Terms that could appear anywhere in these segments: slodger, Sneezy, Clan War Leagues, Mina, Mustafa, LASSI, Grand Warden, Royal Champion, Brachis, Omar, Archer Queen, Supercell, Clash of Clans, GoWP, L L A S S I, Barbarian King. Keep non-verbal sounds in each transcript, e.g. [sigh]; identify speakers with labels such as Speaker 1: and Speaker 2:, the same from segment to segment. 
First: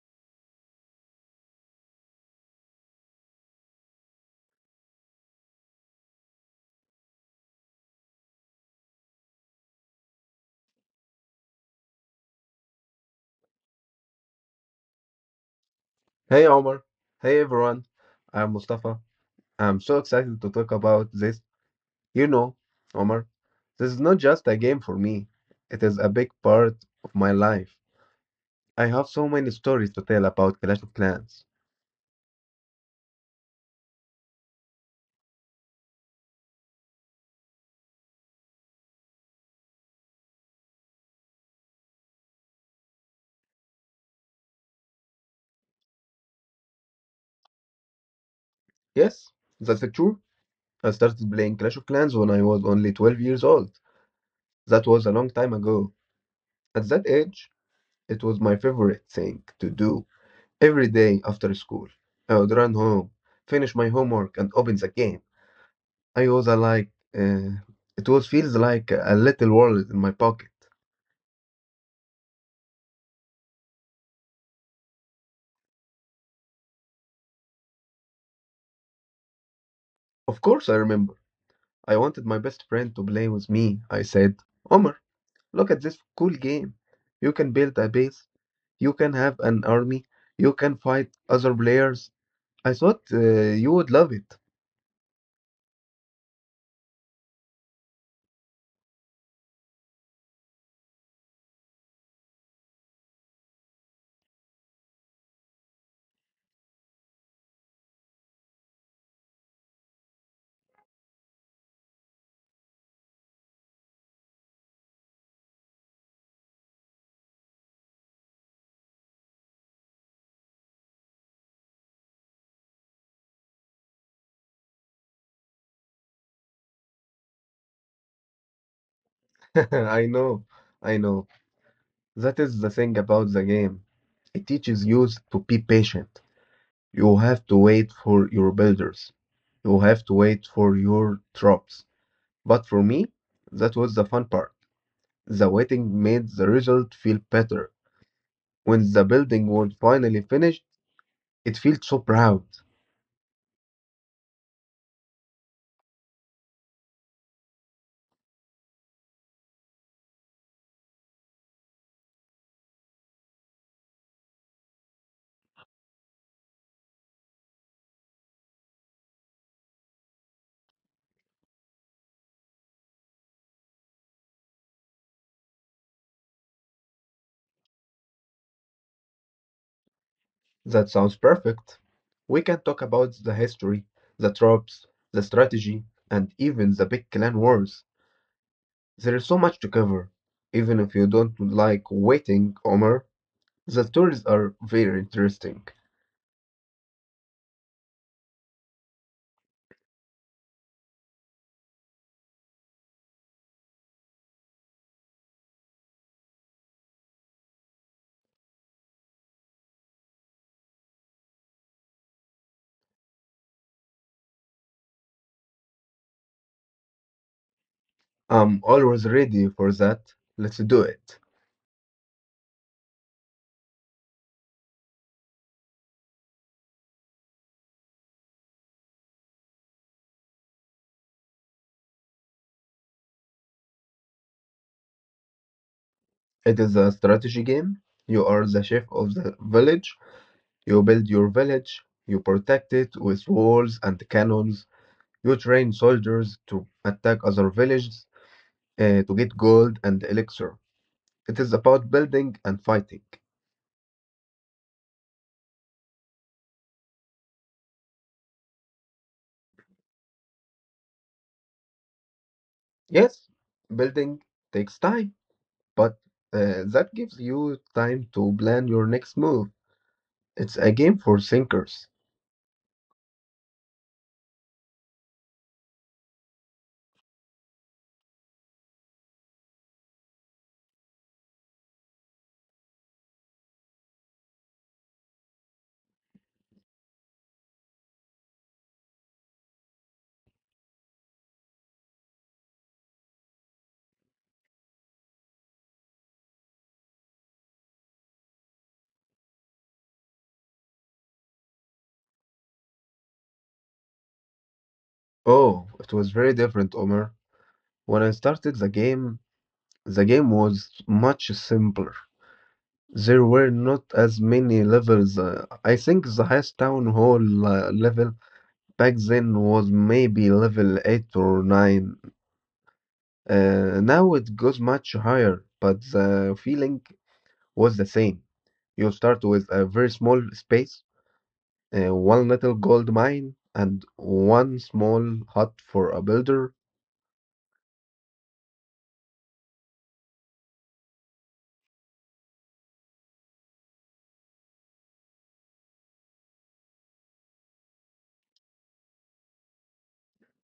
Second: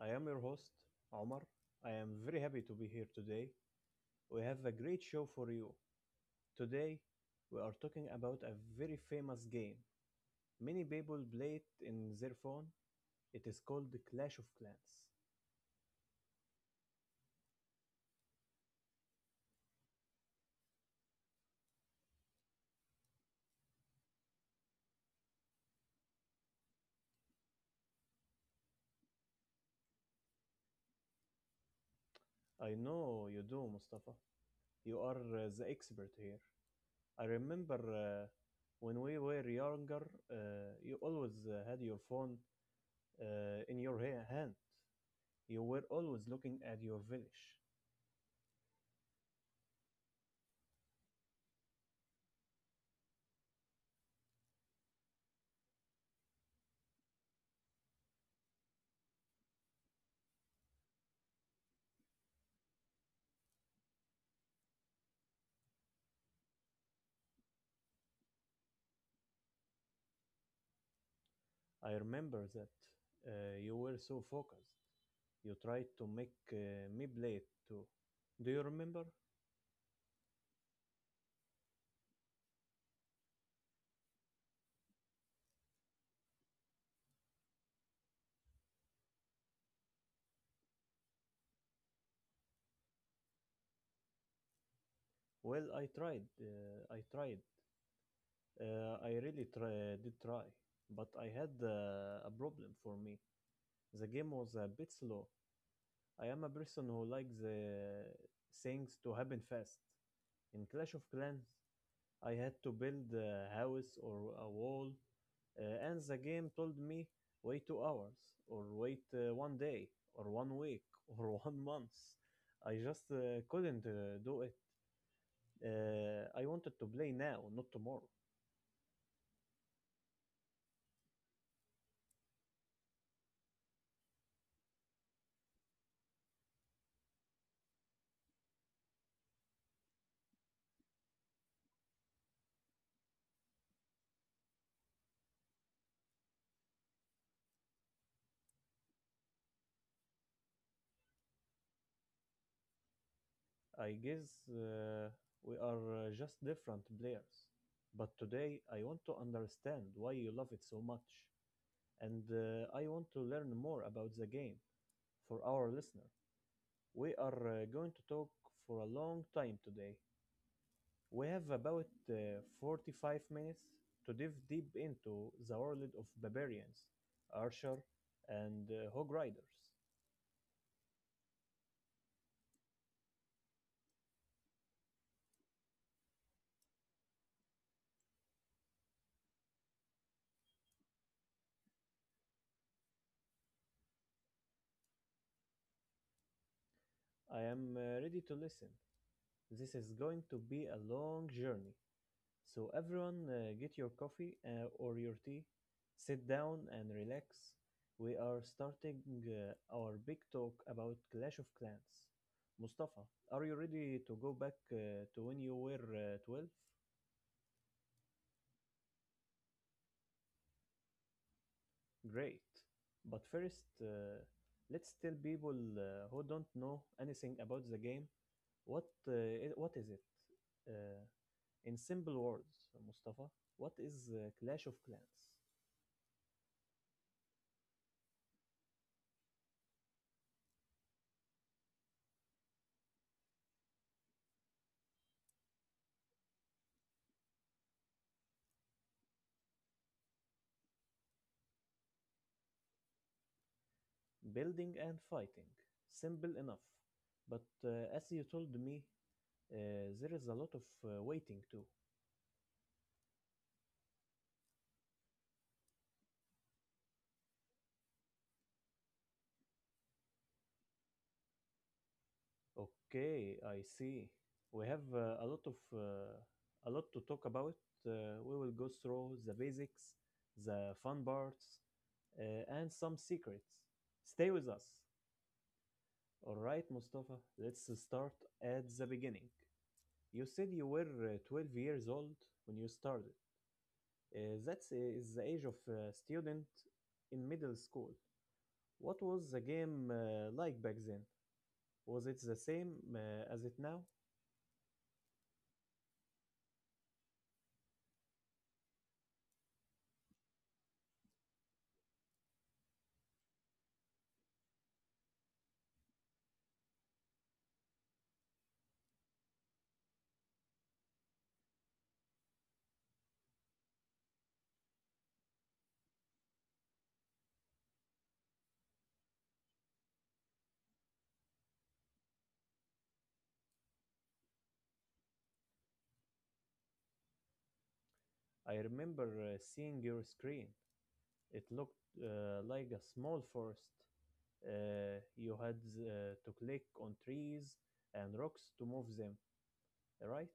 Speaker 1: I am your host, Omar. I am very happy to be here today. We have a great show for you. Today, we are talking about a very famous game. Many people play it in their phone. It is called the Clash of Clans.
Speaker 2: Hey Omar, hey everyone. I'm Mustafa. I'm so excited to talk about this. You know, Omar, this is not just a game for me. It is a big part of my life. I have so many stories to tell about Clash of Clans.
Speaker 1: I know you do, Mustafa. You are the expert here. I remember when we were younger, uh, you always had your phone in your hand. You were always looking at your village.
Speaker 2: Yes, that's true. I started playing Clash of Clans when I was only 12 years old. That was a long time ago. At that age, it was my favorite thing to do. Every day after school, I would run home, finish my homework, and open the game. I was like, uh, it was feels like a little world in my pocket.
Speaker 1: I remember that. You were so focused. You tried to make me play it too. Do you remember?
Speaker 2: Of course, I remember. I wanted my best friend to play with me. I said, Omar, look at this cool game. You can build a base, you can have an army, you can fight other players. I thought you would love it.
Speaker 1: Well, I tried. I tried. Uh, I really did try. But I had a problem for me. The game was a bit slow. I am a person who likes things to happen fast. In Clash of Clans, I had to build a house or a wall. And the game told me wait 2 hours, or wait one day, or one week [laughs] or one month. I just couldn't do it. I wanted to play now, not tomorrow.
Speaker 2: [laughs] I know, I know. That is the thing about the game. It teaches you to be patient. You have to wait for your builders. You have to wait for your troops. But for me, that was the fun part. The waiting made the result feel better. When the building was finally finished, it felt so proud.
Speaker 1: I guess uh, we are just different players. But today I want to understand why you love it so much. And I want to learn more about the game for our listener. We are going to talk for a long time today. We have about 45 minutes to dive deep into the world of barbarians, archer, and hog riders.
Speaker 2: That sounds perfect. We can talk about the history, the troops, the strategy, and even the big clan wars. There's so much to cover. Even if you don't like waiting, Omar, the stories are very interesting.
Speaker 1: I am ready to listen. This is going to be a long journey. So, everyone, get your coffee or your tea, sit down and relax. We are starting our big talk about Clash of Clans. Mustafa, are you ready to go back to when you were 12?
Speaker 2: I'm always ready for that. Let's do it.
Speaker 1: Great. But first, let's tell people who don't know anything about the game what is it? Uh, in simple words, Mustafa, what is Clash of Clans?
Speaker 2: It is a strategy game. You are the chef of the village. You build your village. You protect it with walls and cannons. You train soldiers to attack other villages to get gold and elixir. It is about building and fighting.
Speaker 1: Building and fighting. Simple enough. But as you told me, there is a lot of waiting too.
Speaker 2: Yes, building takes time, but that gives you time to plan your next move. It's a game for thinkers.
Speaker 1: Okay, I see. We have a lot of a lot to talk about. We will go through the basics, the fun parts, and some secrets. Stay with us. All right, Mustafa, let's start at the beginning. You said you were 12 years old when you started. That is the age of a student in middle school. What was the game like back then? Was it the same as it now?
Speaker 2: Oh, it was very different, Omer. When I started the game was much simpler. There were not as many levels. I think the highest town hall level back then was maybe level 8 or 9. Now it goes much higher, but the feeling was the same. You start with a very small space, one little gold mine, and one small hut for a builder.
Speaker 1: I remember seeing your screen. It looked like a small forest. You had to click on trees and rocks to move them, right?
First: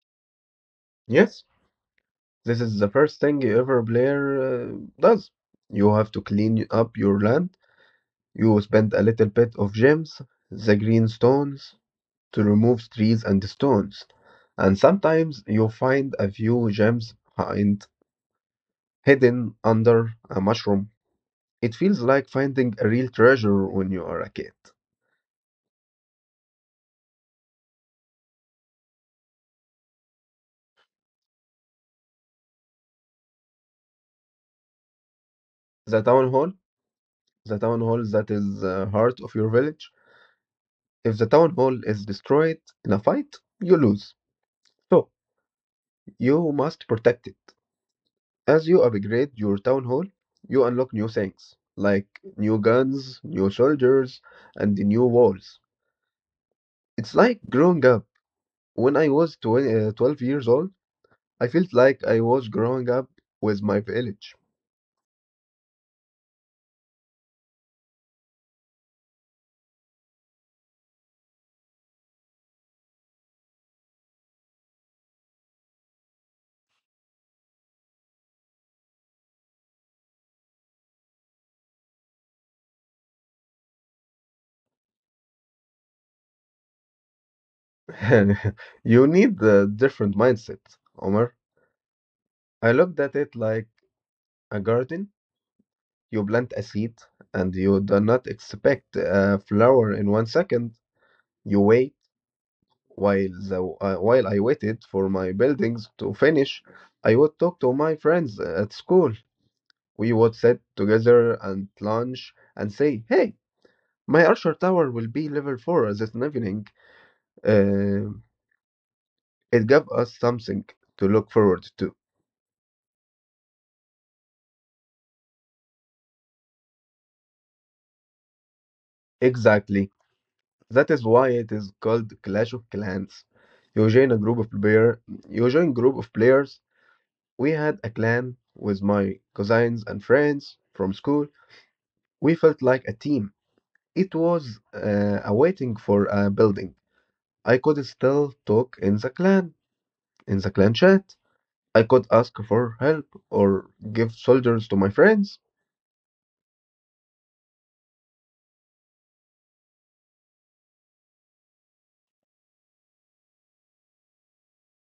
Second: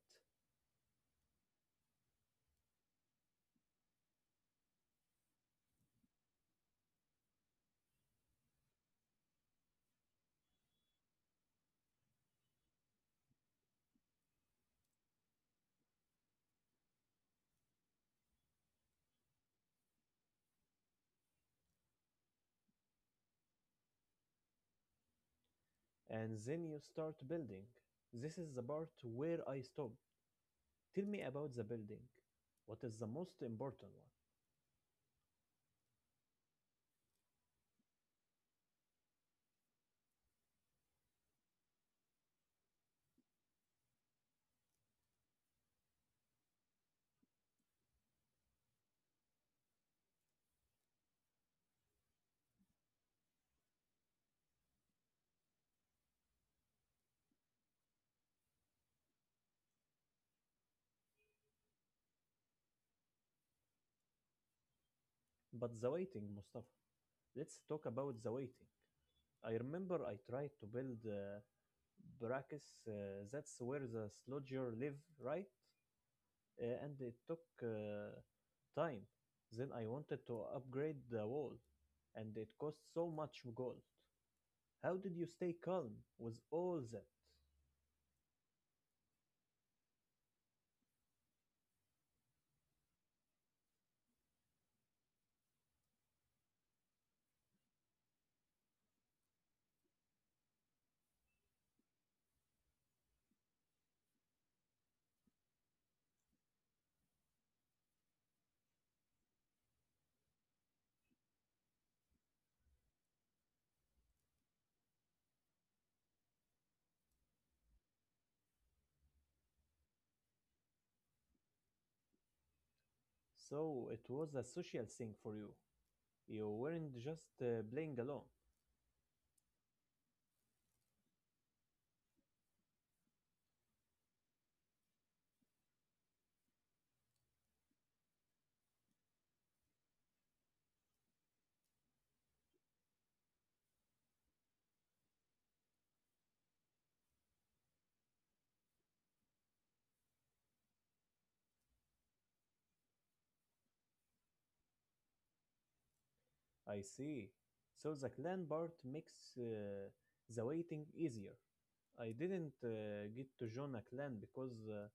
Speaker 2: Yes, this is the first thing every player does. You have to clean up your land. You spend a little bit of gems, the green stones, to remove trees and stones. And sometimes you find a few gems hidden under a mushroom. It feels like finding a real treasure when you are a kid.
Speaker 1: And then you start building. This is the part where I stop. Tell me about the building. What is the most important one?
Speaker 2: The town hall, the town hall, that is the heart of your village. If the town hall is destroyed in a fight, you lose. So, you must protect it. As you upgrade your town hall, you unlock new things, like new guns, new soldiers, and new walls. It's like growing up. When I was 12 years old, I felt like I was growing up with my village.
Speaker 1: But the waiting, Mustafa. Let's talk about the waiting. I remember I tried to build Brachis. That's where the slodger live, right? And it took time. Then I wanted to upgrade the wall, and it cost so much gold. How did you stay calm with all that?
Speaker 2: [laughs] You need a different mindset, Omar. I looked at it like a garden. You plant a seed, and you do not expect a flower in one second. You wait while I waited for my buildings to finish. I would talk to my friends at school. We would sit together and lunch and say, "Hey, my Archer Tower will be level four this evening." Uh, it gave us something to look forward to.
Speaker 1: So it was a social thing for you. You weren't just playing alone.
Speaker 2: Exactly. That is why it is called Clash of Clans. You join a group of player, you join group of players. We had a clan with my cousins and friends from school. We felt like a team. It was a waiting for a building. I could still talk in the clan chat. I could ask for help or give soldiers to my friends.
Speaker 1: I see. So the clan part makes the waiting easier. I didn't get to join a clan because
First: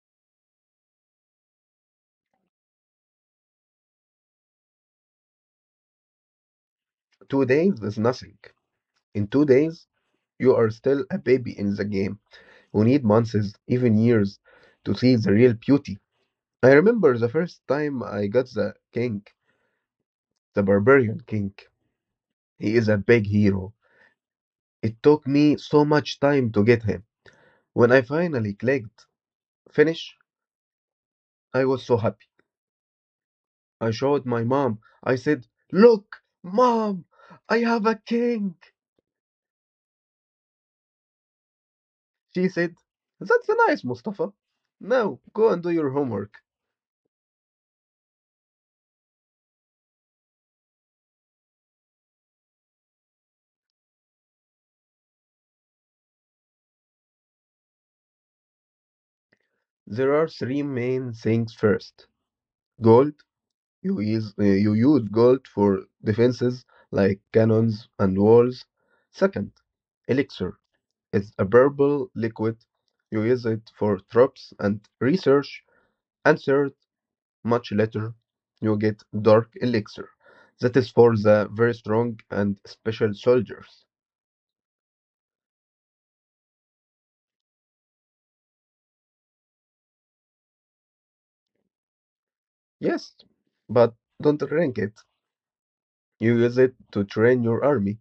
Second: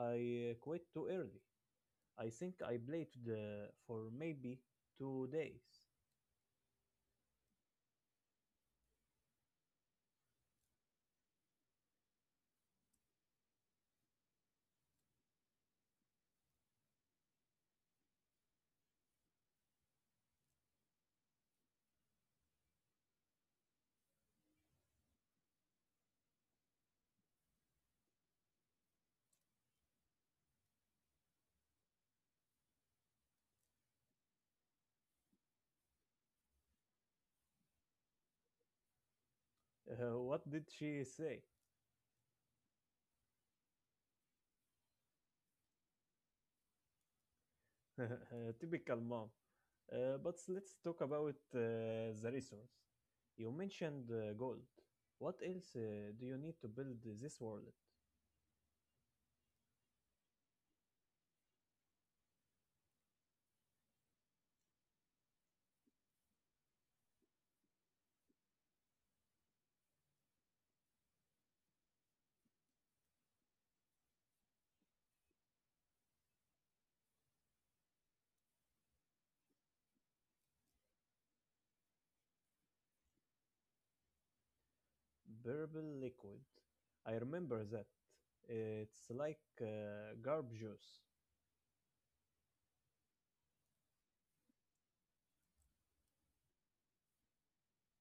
Speaker 1: I quit too early. I think I played for maybe 2 days.
Speaker 2: 2 days is nothing. In 2 days, you are still a baby in the game. You need months, even years, to see the real beauty. I remember the first time I got the king, the barbarian king. He is a big hero. It took me so much time to get him. When I finally clicked finish, I was so happy. I showed my mom. I said, "Look, mom, I have a king."
Speaker 1: What did she say? [laughs]
Speaker 2: She said, "That's nice, Mustafa. Now go and do your homework."
Speaker 1: Typical mom. But let's talk about the resource. You mentioned gold. What else do you need to build this wallet?
Speaker 2: There are three main things. First, gold. You use gold for defenses like cannons and walls. Second, elixir. It's a purple liquid. You use it for traps and research. And third, much later, you get Dark Elixir. That is for the very strong and special soldiers.
Speaker 1: Purple liquid. I remember that. It's like garb juice.
Speaker 2: Yes, but don't drink it. You use it to train your army.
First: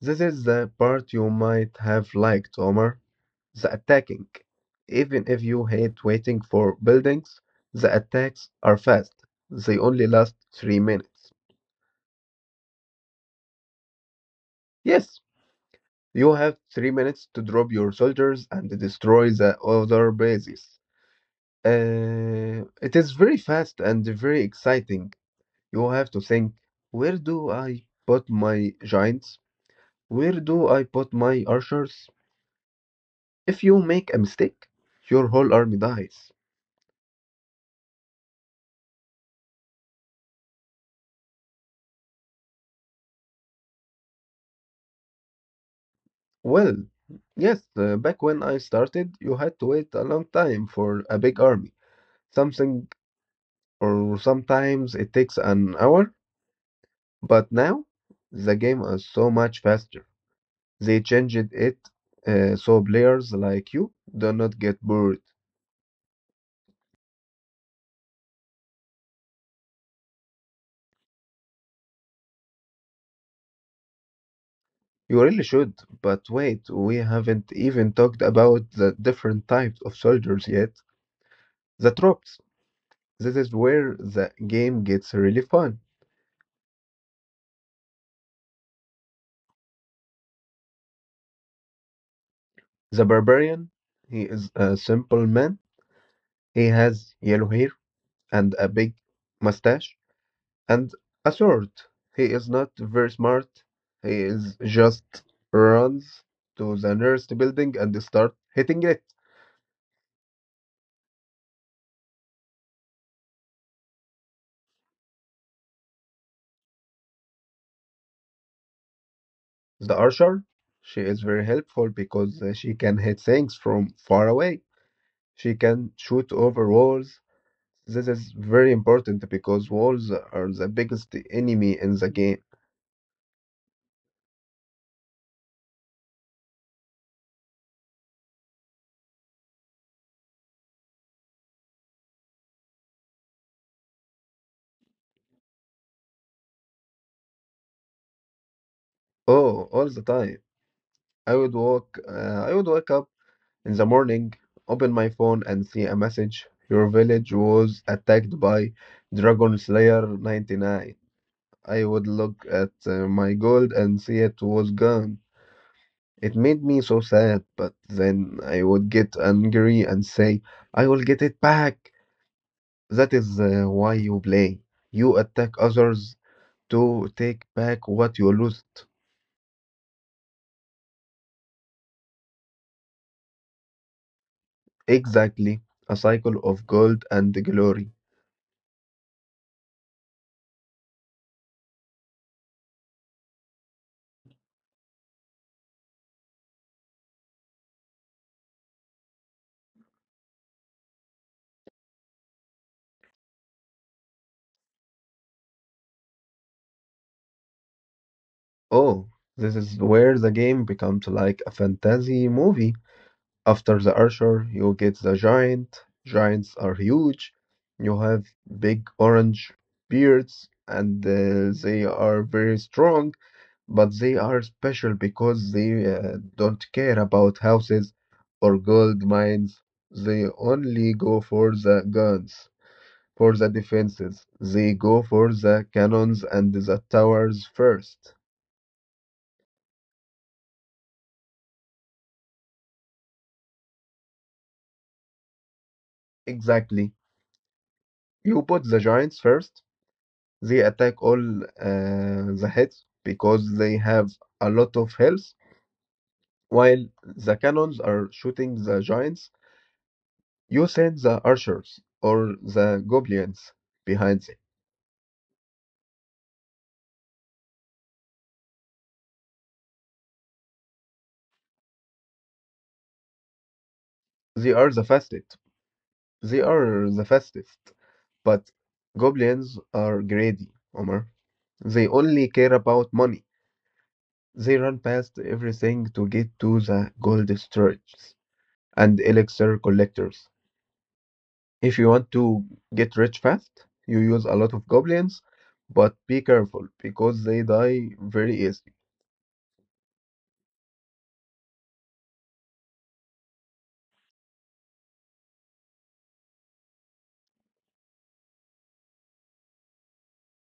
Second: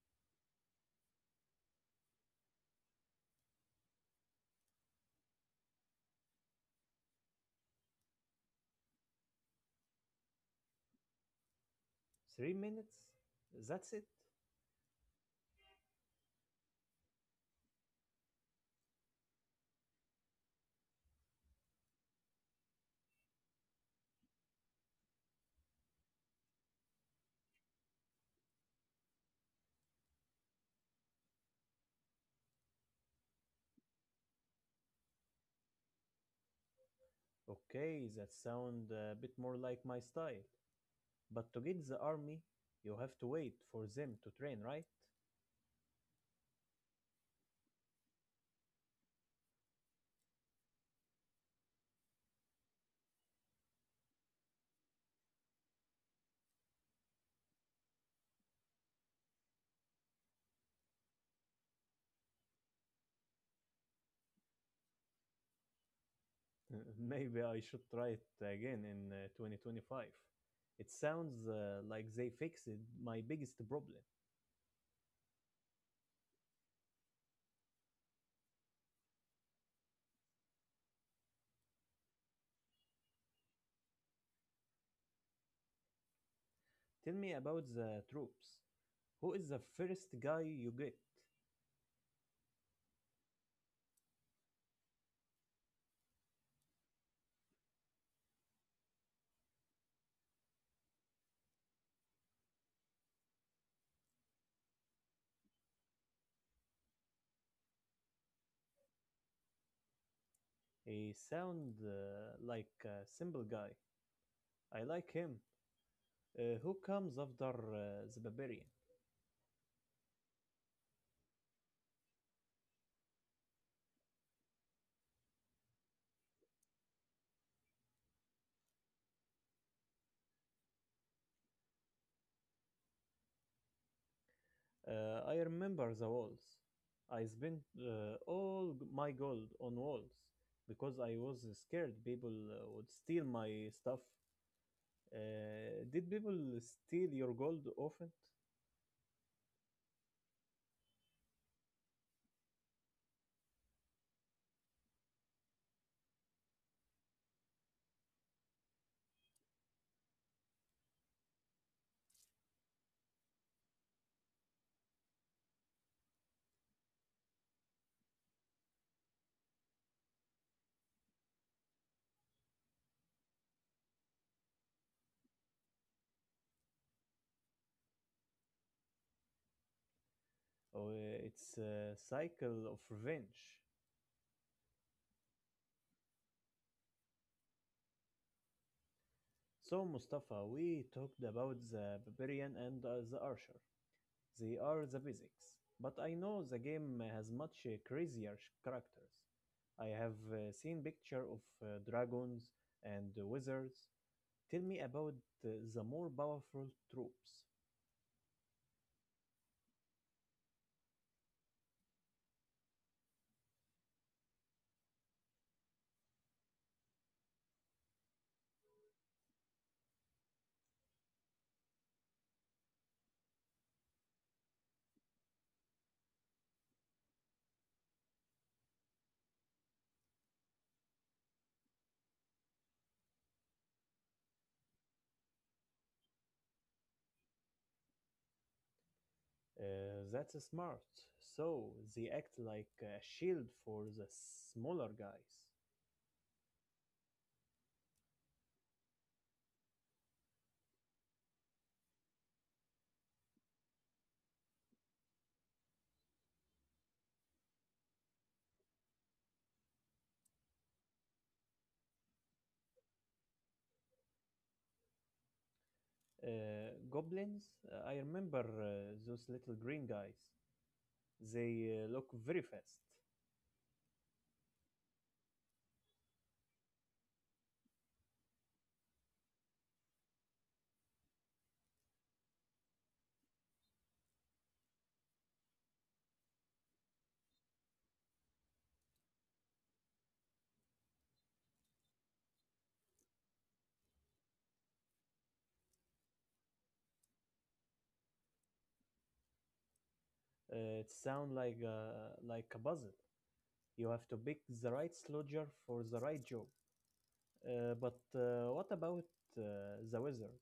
Speaker 2: This is the part you might have liked, Omar. The attacking. Even if you hate waiting for buildings, the attacks are fast. They only last 3 minutes.
Speaker 1: 3 minutes? That's it?
Speaker 2: Yes, you have 3 minutes to drop your soldiers and destroy the other bases. It is very fast and very exciting. You have to think, where do I put my giants? Where do I put my archers? If you make a mistake, your whole army dies.
Speaker 1: Okay, that sounds a bit more like my style. But to get the army, you have to wait for them to train, right?
Speaker 2: Well, yes, back when I started, you had to wait a long time for a big army. Something or Sometimes it takes an hour, but now the game is so much faster. They changed it so players like you do not get bored.
Speaker 1: Maybe I should try it again in 2025. It sounds like they fixed my biggest problem.
Speaker 2: You really should, but wait, we haven't even talked about the different types of soldiers yet. The troops. This is where the game gets really fun.
Speaker 1: Tell me about the troops. Who is the first guy you get?
Speaker 2: The barbarian, he is a simple man. He has yellow hair and a big mustache and a sword. He is not very smart. He is just runs to the nearest building and start hitting it.
Speaker 1: He sound like a simple guy. I like him. Who comes after the barbarian?
Speaker 2: The archer, she is very helpful because she can hit things from far away. She can shoot over walls. This is very important because walls are the biggest enemy in the game.
Speaker 1: I remember the walls. I spent my gold on walls because I was scared people would steal my stuff. Did people steal your gold often?
Speaker 2: Oh, all the time. I would walk. I would wake up in the morning, open my phone, and see a message. Your village was attacked by Dragon Slayer 99. I would look at my gold and see it was gone. It made me so sad, but then I would get angry and say, I will get it back. That is why you play. You attack others to take back what you lost.
Speaker 1: Or it's a cycle of revenge.
Speaker 2: Exactly. A cycle of gold and glory.
Speaker 1: So, Mustafa, we talked about the barbarian and the archer. They are the basics. But I know the game has much uh, crazier characters. I have seen picture of dragons and wizards. Tell me about the more powerful troops.
Speaker 2: Oh, this is where the game becomes like a fantasy movie. After the archer, you get the giant. Giants are huge. You have big orange beards, and they are very strong. But they are special because they don't care about houses or gold mines. They only go for the guns, for the defenses. They go for the cannons and the towers first.
Speaker 1: That's smart. So they act like a shield for the smaller guys.
Speaker 2: Exactly. You put the giants first. They attack all the heads because they have a lot of health. While the cannons are shooting the giants, you send the archers or the goblins behind.
Speaker 1: Goblins, I remember those little green guys. They look very fast.
Speaker 2: They are the fastest. They are the fastest. But goblins are greedy, Omar. They only care about money. They run past everything to get to the gold storage and elixir collectors. If you want to get rich fast, you use a lot of goblins, but be careful because they die very easily.
Speaker 1: It sounds like a puzzle. You have to pick the right soldier for the right job. But what about the wizard?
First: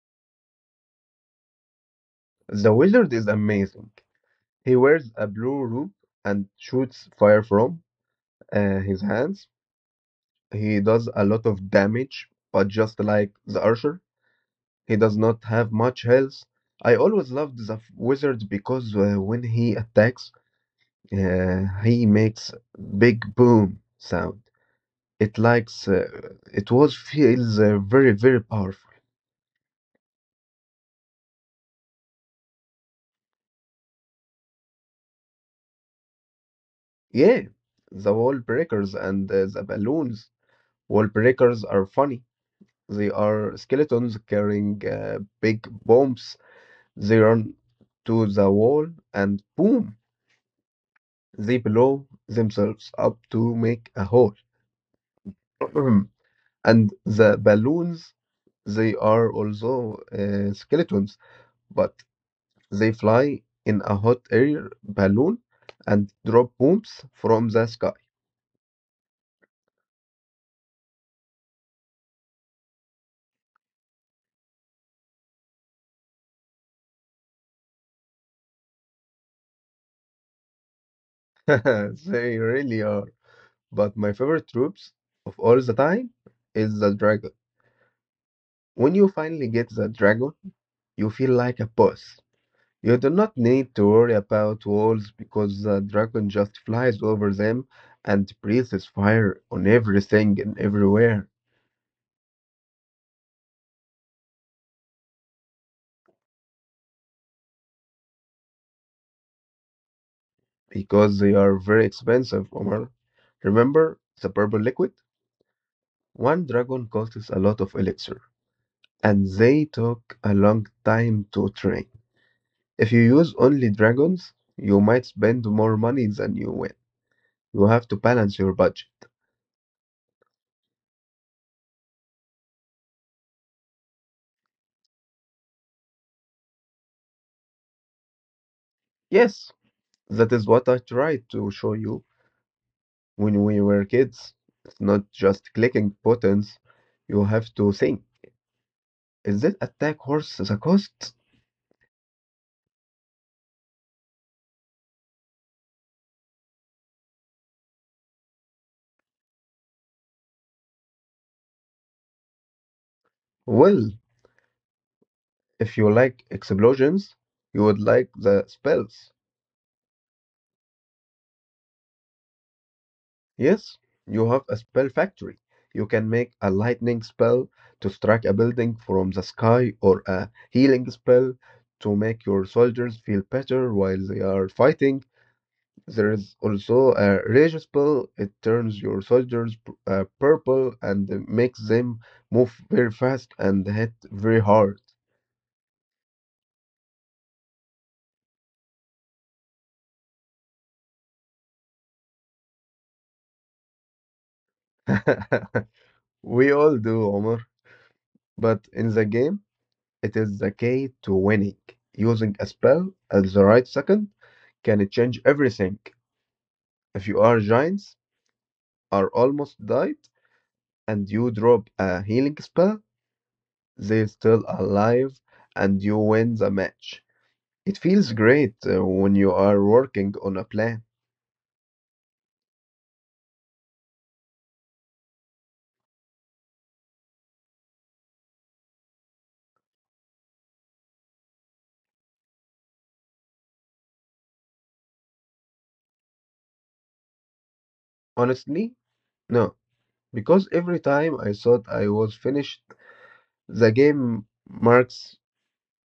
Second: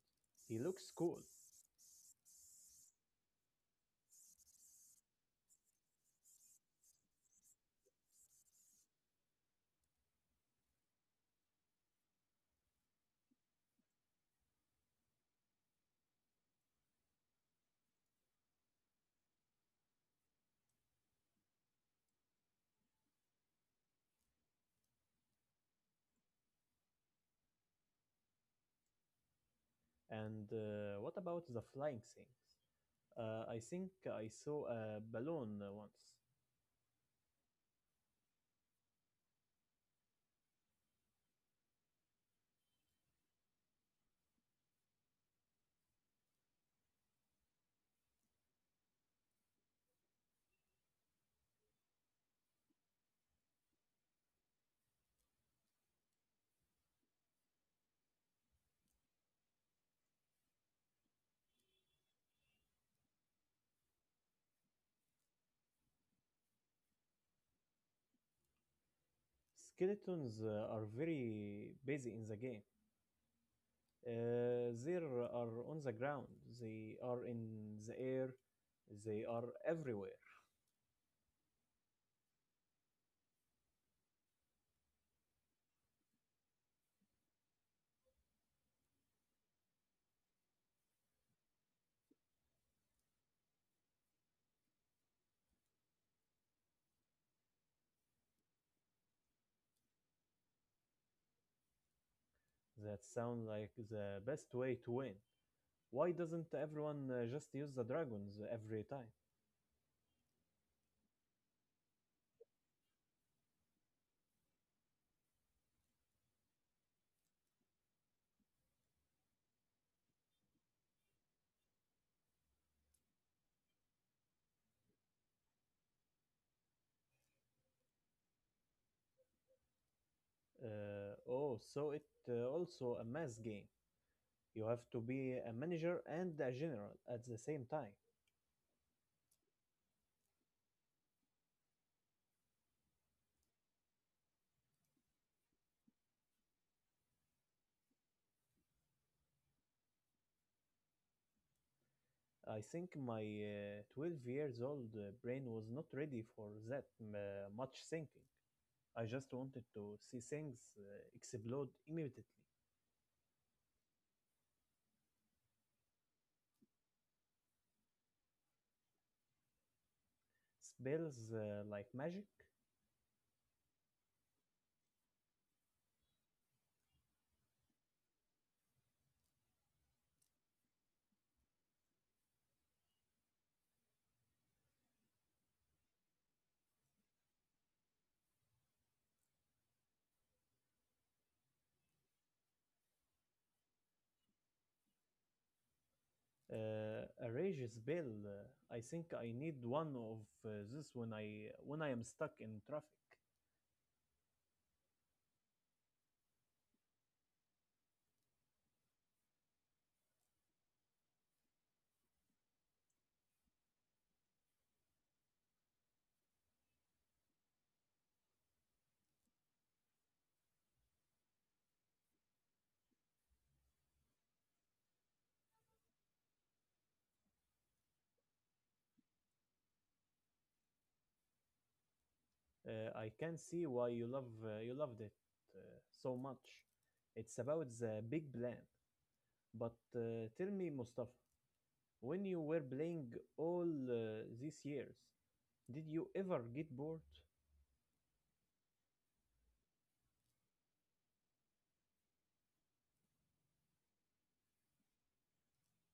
Speaker 1: He looks cool.
Speaker 2: The wizard is amazing. He wears a blue robe and shoots fire from his hands. He does a lot of damage, but just like the Archer, he does not have much health. I always loved the wizard because when he attacks, he makes big boom sound. It likes uh, it was feels very very powerful.
Speaker 1: And what about the flying things? I think I saw a balloon once.
Speaker 2: Yeah, the wall breakers and the balloons. Wall breakers are funny. They are skeletons carrying big bombs. They run to the wall and boom. They blow themselves up to make a hole. [clears throat] And the balloons, they are also skeletons, but they fly in a hot air balloon and drop bombs from the sky.
Speaker 1: Skeletons are very busy in the game. They are on the ground, they are in the air, they are everywhere.
Speaker 2: [laughs] They really are. But my favorite troops of all the time is the dragon. When you finally get the dragon, you feel like a boss. You do not need to worry about walls because the dragon just flies over them and breathes fire on everything and everywhere.
Speaker 1: That sounds like the best way to win. Why doesn't everyone just use the dragons every time?
Speaker 2: Because they are very expensive, Omar. Remember the purple liquid? One dragon costs a lot of elixir, and they took a long time to train. If you use only dragons, you might spend more money than you win. You have to balance your budget.
Speaker 1: Oh, so it also a mass game. You have to be a manager and a general at the same time.
Speaker 2: Yes, that is what I tried to show you when we were kids. It's not just clicking buttons. You have to think. Is this attack worth the cost?
Speaker 1: I think my 12 years old brain was not ready for that much thinking. I just wanted to see things explode immediately.
Speaker 2: Well, if you like explosions, you would like the spells.
Speaker 1: Spells like magic,
Speaker 2: Yes, you have a spell factory. You can make a lightning spell to strike a building from the sky or a healing spell to make your soldiers feel better while they are fighting. There is also a rage spell. It turns your soldiers purple and makes them move very fast and hit very hard.
Speaker 1: a rage spell. I think I need one of uh, this when I am stuck in traffic.
Speaker 2: [laughs] We all do, Omar. But in the game, it is the key to winning. Using a spell at the right second can change everything. If you are giants, are almost died, and you drop a healing spell, they still alive, and you win the match. It feels great when you are working on a plan.
Speaker 1: I can see why you loved it uh, so much. It's about the big plan. But tell me, Mustafa, when you were playing all these years, did you ever get bored?
Speaker 2: Honestly, no, because every time I thought I was finished, the game marks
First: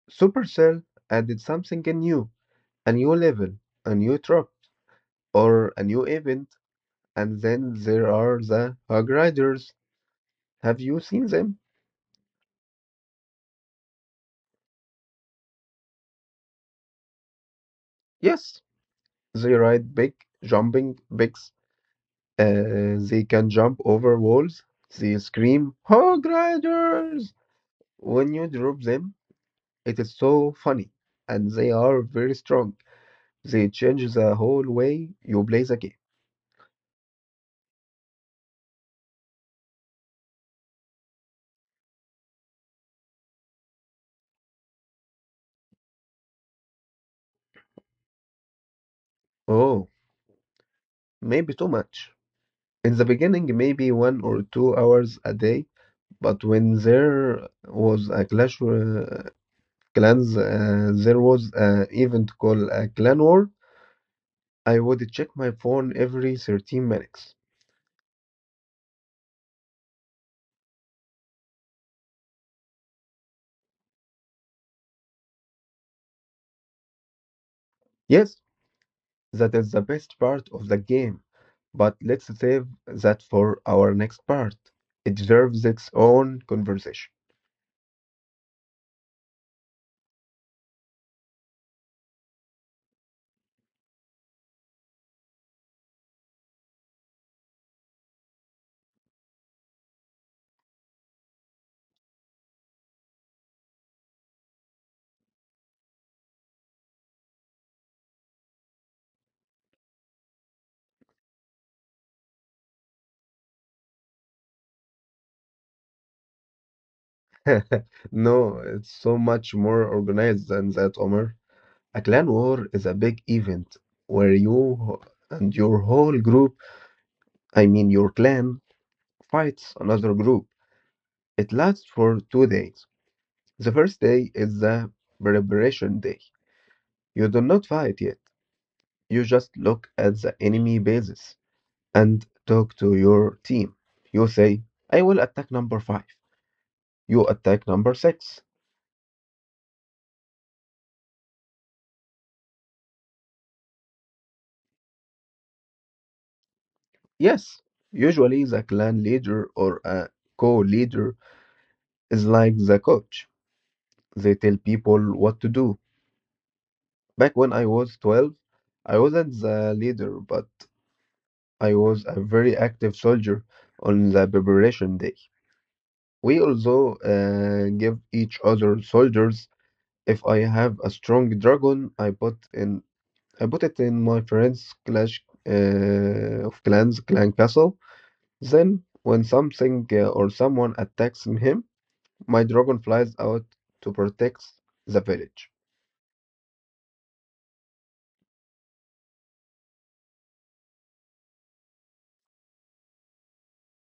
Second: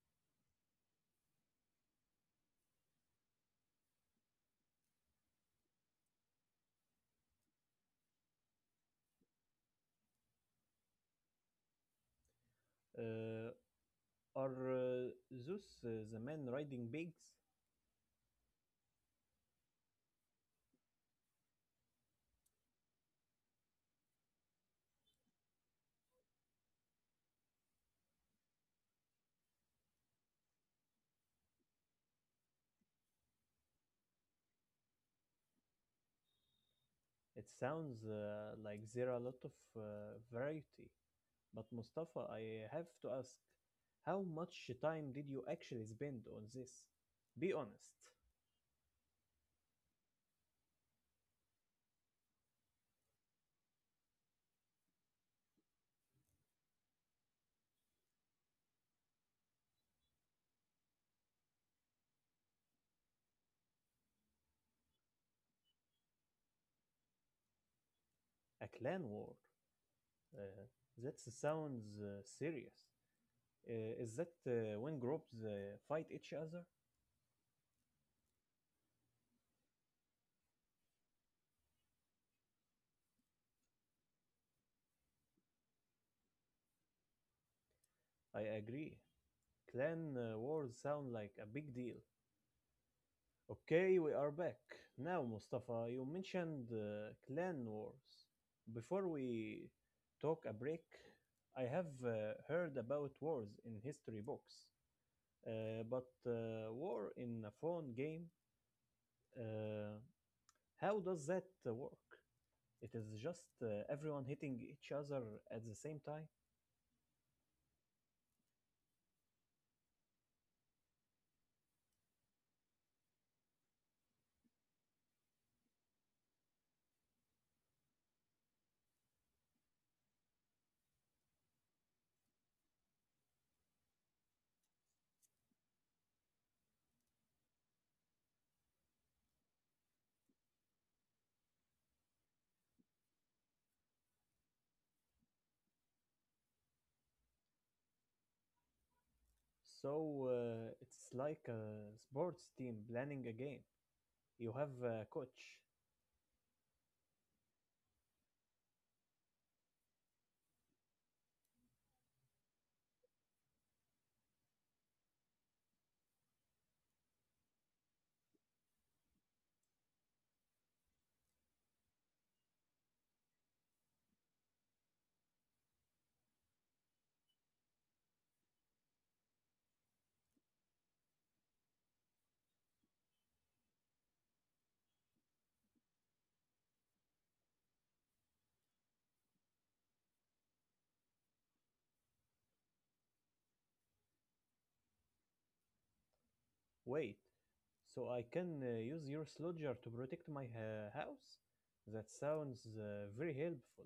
Speaker 2: Supercell added something new, a new level, a new truck, or a new event. And then there are the Hog Riders. Have you seen them?
Speaker 1: Uh, are those the men riding pigs?
Speaker 2: Yes, they ride big jumping bigs. They can jump over walls. They scream, Hog Riders, when you drop them. It is so funny, and they are very strong. They change the whole way you play the game.
Speaker 1: It sounds like there are a lot of uh, variety. But Mustafa, I have to ask, how much time did you actually spend on this? Be honest,
Speaker 2: Oh, maybe too much. In the beginning, maybe 1 or 2 hours a day, but when there was a Clash Clans, there was an event called a Clan War. I would check my phone every 13 minutes.
Speaker 1: a clan war. Uh, that sounds serious. Is that when groups fight each other?
Speaker 2: Yes, that is the best part of the game, but let's save that for our next part. It deserves its own conversation.
Speaker 1: I agree. Clan wars sound like a big deal. Okay, we are back. Now, Mustafa, you mentioned clan wars. Before we talk a break, I have heard about wars in history books. But war in a phone game, uh, how does that work? It is just everyone hitting each other at the same time.
Speaker 2: [laughs] No, it's so much more organized than that, Omar. A clan war is a big event where you and your whole group, I mean your clan, fights another group. It lasts for 2 days. The first day is the preparation day. You do not fight yet. You just look at the enemy bases and talk to your team. You say, I will attack number five. You attack number six.
Speaker 1: So it's like a sports team planning a game. You have a coach.
Speaker 2: Yes, usually the clan leader or a co-leader is like the coach. They tell people what to do. Back when I was 12, I wasn't the leader, but I was a very active soldier on the preparation day. We also give each other soldiers. If I have a strong dragon, I put it in my friend's Clash of Clans clan castle. Then when something or someone attacks him, my dragon flies out to protect the village.
Speaker 1: Wait, so I can use your slodger to protect my house? That sounds very helpful.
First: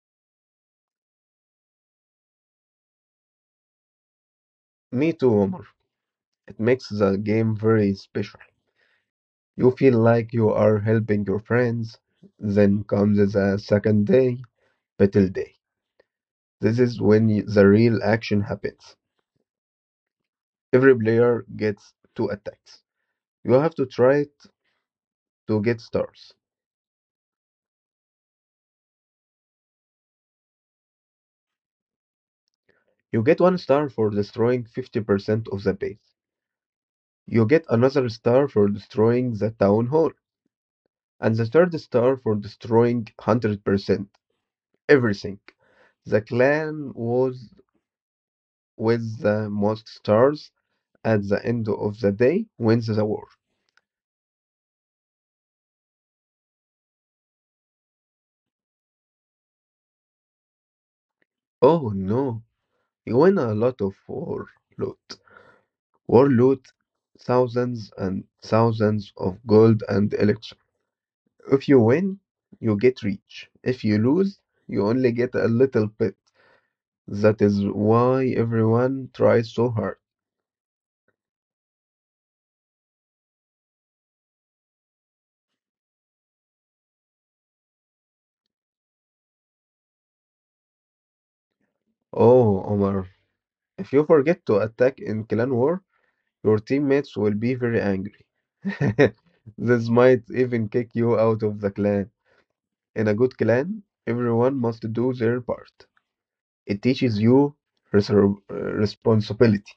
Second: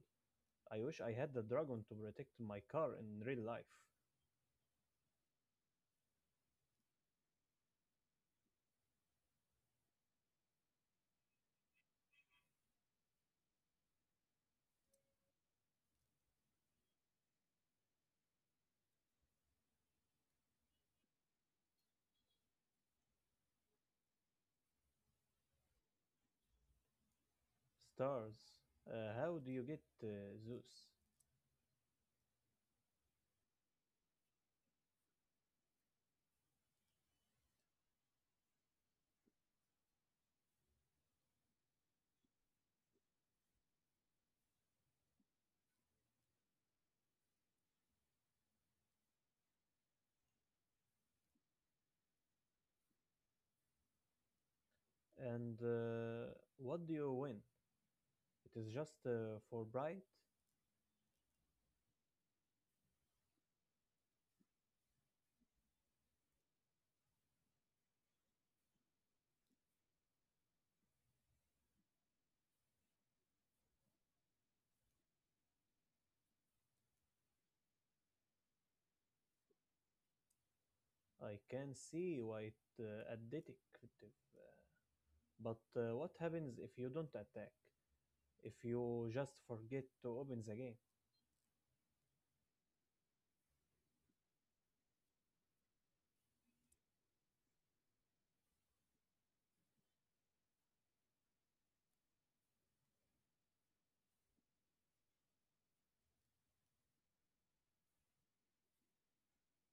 Speaker 1: I wish I had the dragon to protect my car in real life.
Speaker 2: Me too, Omar. It makes the game very special. You feel like you are helping your friends. Then comes the second day, Battle Day. This is when the real action happens. Every player gets two attacks. You have to try it to get stars.
Speaker 1: Stars, how do you get Zeus?
Speaker 2: You get one star for destroying 50% of the base. You get another star for destroying the town hall, and the third star for destroying 100%, everything. The clan was with the most stars at the end of the day wins the war.
Speaker 1: And what do you win? It is just for bright.
Speaker 2: Oh no, you win a lot of war loot. War loot, thousands and thousands of gold and elixir. If you win, you get rich. If you lose, you only get a little bit. That is why everyone tries so hard.
Speaker 1: I can see white addictive. But what happens if you don't attack? If you just forget to open the game?
Speaker 2: Oh, Omar, if you forget to attack in clan war, your teammates will be very angry. [laughs] This might even kick you out of the clan. In a good clan, everyone must do their part. It teaches you responsibility.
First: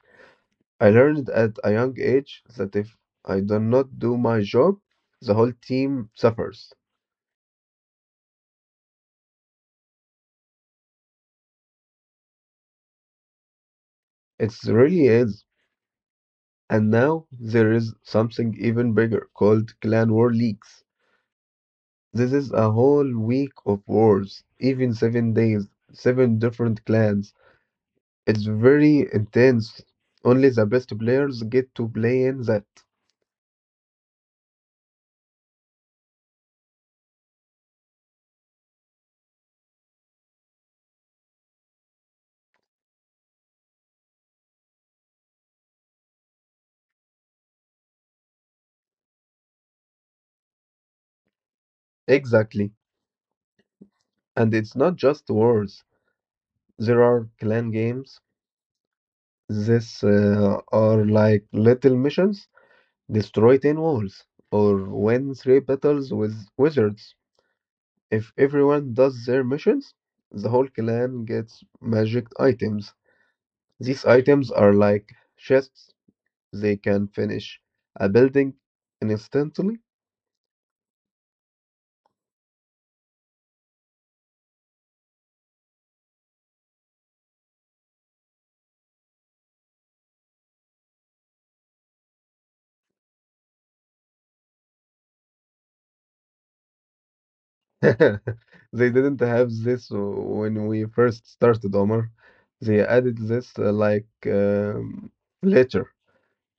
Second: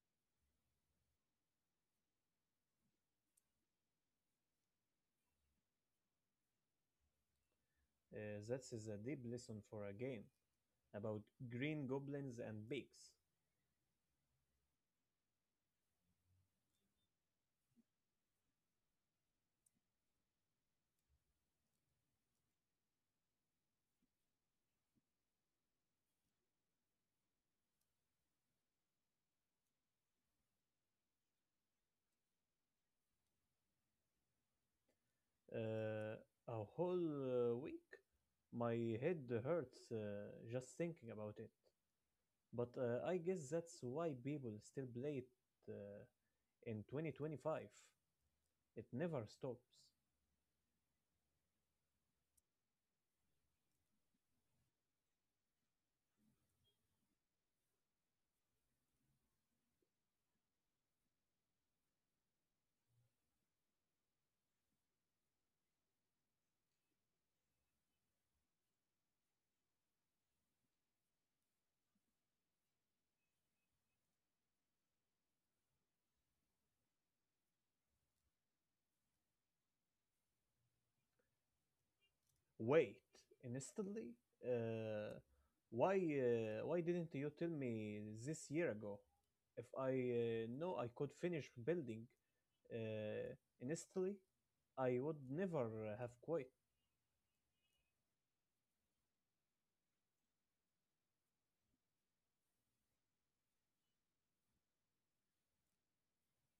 Speaker 2: I learned at a young age that if I do not do my job, the whole team suffers.
Speaker 1: That is a deep lesson for a game about green goblins and pigs.
Speaker 2: It really is. And now there is something even bigger called Clan War Leagues. This is a whole week of wars, even 7 days, seven different clans. It's very intense. Only the best players get to play in that.
Speaker 1: Uh, a whole week? My head hurts just thinking about it. But I guess that's why people still play it uh, in 2025. It never stops.
Speaker 2: Exactly. And it's not just wars. There are clan games. This are like little missions. Destroy 10 walls or win 3 battles with wizards. If everyone does their missions, the whole clan gets magic items. These items are like chests. They can finish a building instantly.
Speaker 1: Wait, instantly? Uh, why why didn't you tell me this year ago? If I know I could finish building uh, instantly, I would never have quit.
Speaker 2: [laughs] They didn't have this when we first started, Omar. They added this like later.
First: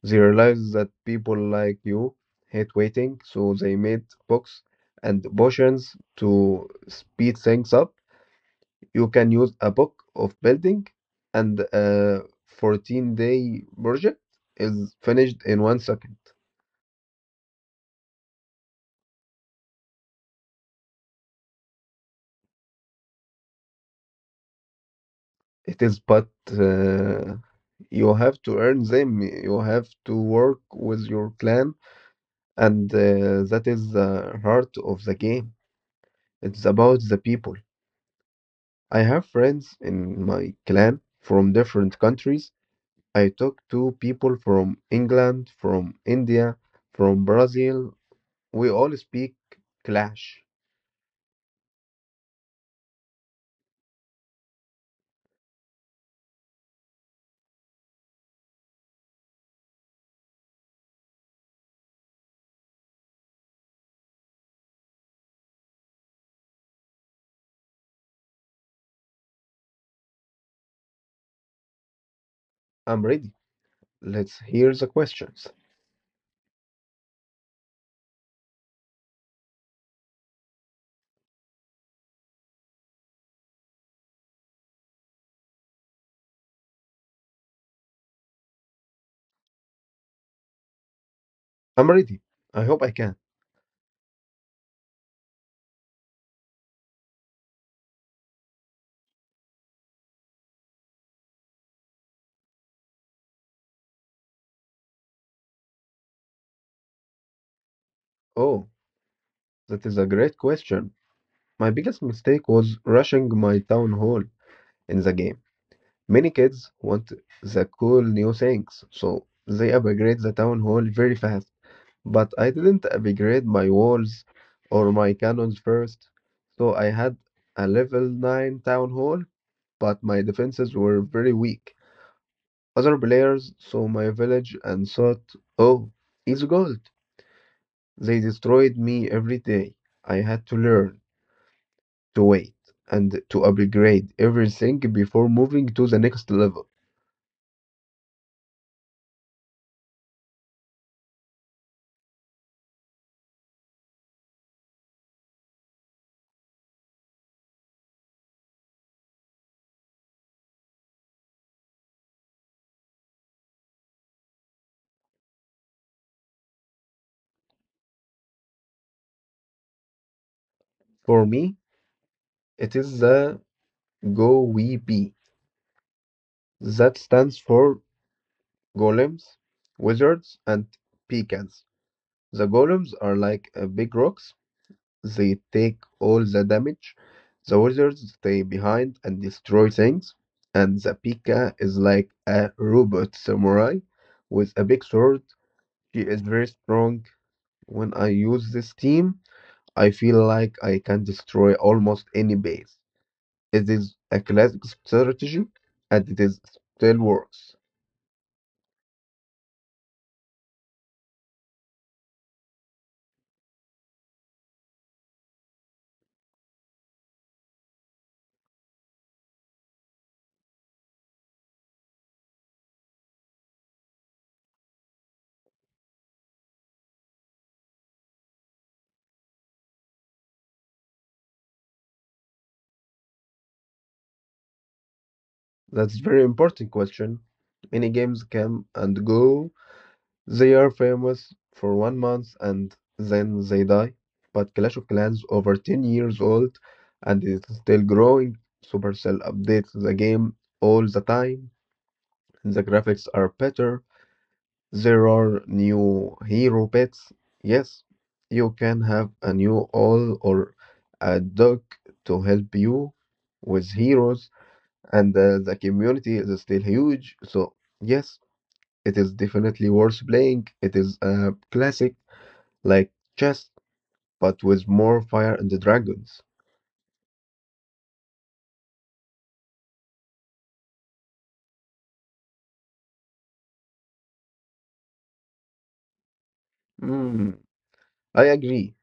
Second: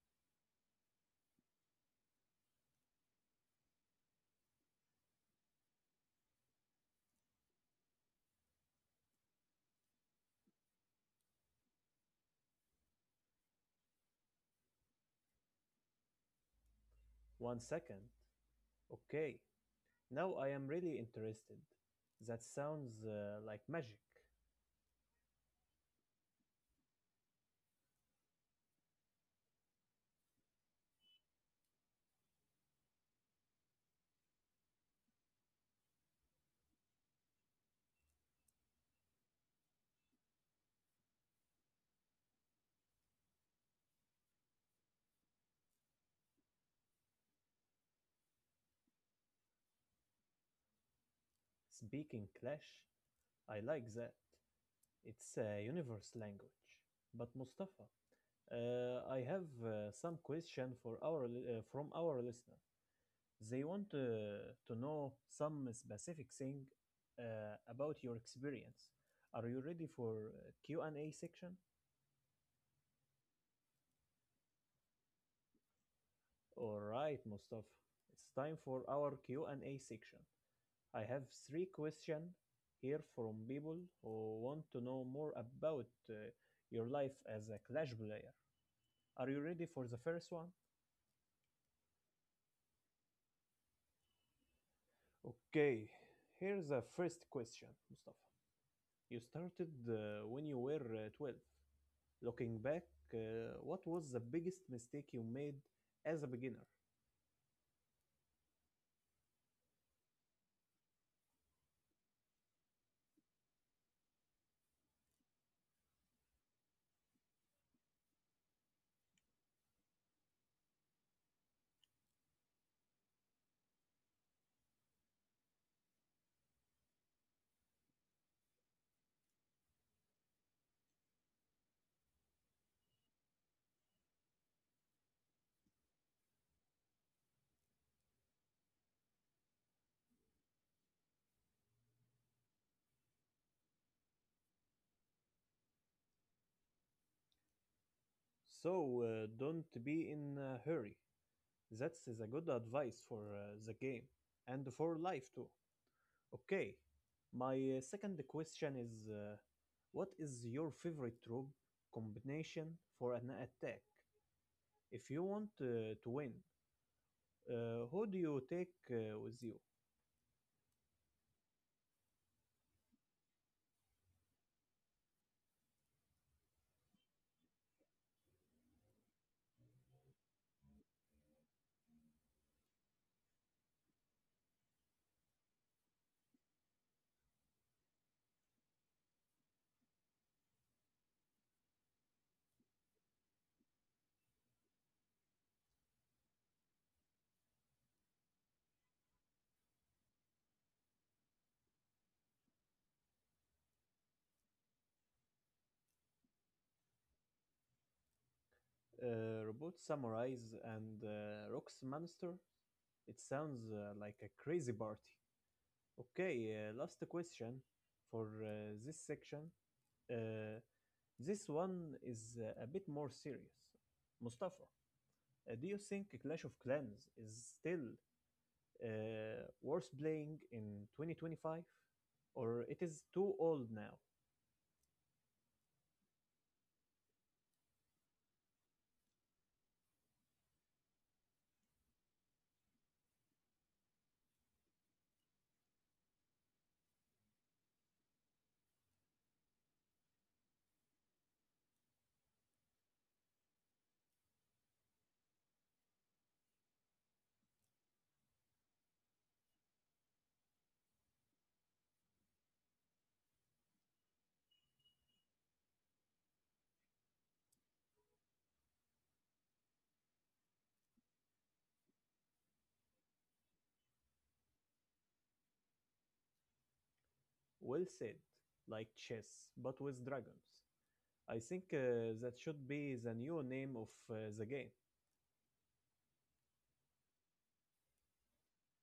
Speaker 2: They realized that people like you hate waiting, so they made books and potions to speed things up. You can use a book of building, and a 14-day project is finished in 1 second.
Speaker 1: One second. Okay, now I am really interested. That sounds like magic.
Speaker 2: It is, but you have to earn them. You have to work with your clan, and that is the heart of the game. It's about the people. I have friends in my clan from different countries. I talk to people from England, from India, from Brazil. We all speak Clash.
Speaker 1: Speaking clash, I like that. It's a universe language. But Mustafa, I have uh, some question from our listener. They want to know some specific thing about your experience. Are you ready for Q&A section?
Speaker 2: I'm ready. Let's hear the questions.
Speaker 1: All right, Mustafa. It's time for our Q&A section. I have three questions here from people who want to know more about your life as a Clash player. Are you ready for the first one?
Speaker 2: I'm ready. I hope I can.
Speaker 1: Okay, here's the first question, Mustafa. You started when you were 12. Looking back, what was the biggest mistake you made as a beginner?
Speaker 2: Oh, that is a great question. My biggest mistake was rushing my town hall in the game. Many kids want the cool new things, so they upgrade the town hall very fast. But I didn't upgrade my walls or my cannons first, so I had a level 9 town hall, but my defenses were very weak. Other players saw my village and thought, oh, it's gold. They destroyed me every day. I had to learn to wait and to upgrade everything before moving to the next level.
Speaker 1: So don't be in a hurry. That's is a good advice for the game and for life too. Okay, my second question is what is your favorite troop combination for an attack? If you want to win, who do you take with you?
Speaker 2: For me, it is the GoWP that stands for golems, wizards, and pecans. The golems are like big rocks, they take all the damage. The wizards stay behind and destroy things. And the Pika is like a robot samurai with a big sword. She is very strong. When I use this team, I feel like I can destroy almost any base. It is a classic strategy and it is still works.
Speaker 1: Robot samurais and rocks monster, it sounds like a crazy party. Okay, last question for this section. uh, this one is a bit more serious, Mustafa. Do you think Clash of Clans is still worth playing in 2025, or it is too old now?
Speaker 2: That's a very important question. Many games come and go. They are famous for 1 month and then they die. But Clash of Clans over 10 years old and it is still growing. Supercell updates the game all the time. The graphics are better. There are new hero pets. Yes, you can have a new owl or a dog to help you with heroes, and the community is still huge. So, yes, it is definitely worth playing. It is a classic like chess, but with more fire and dragons.
Speaker 1: Well said. Like chess but with dragons. I think that should be the new name of the game.
Speaker 2: Hmm, I agree.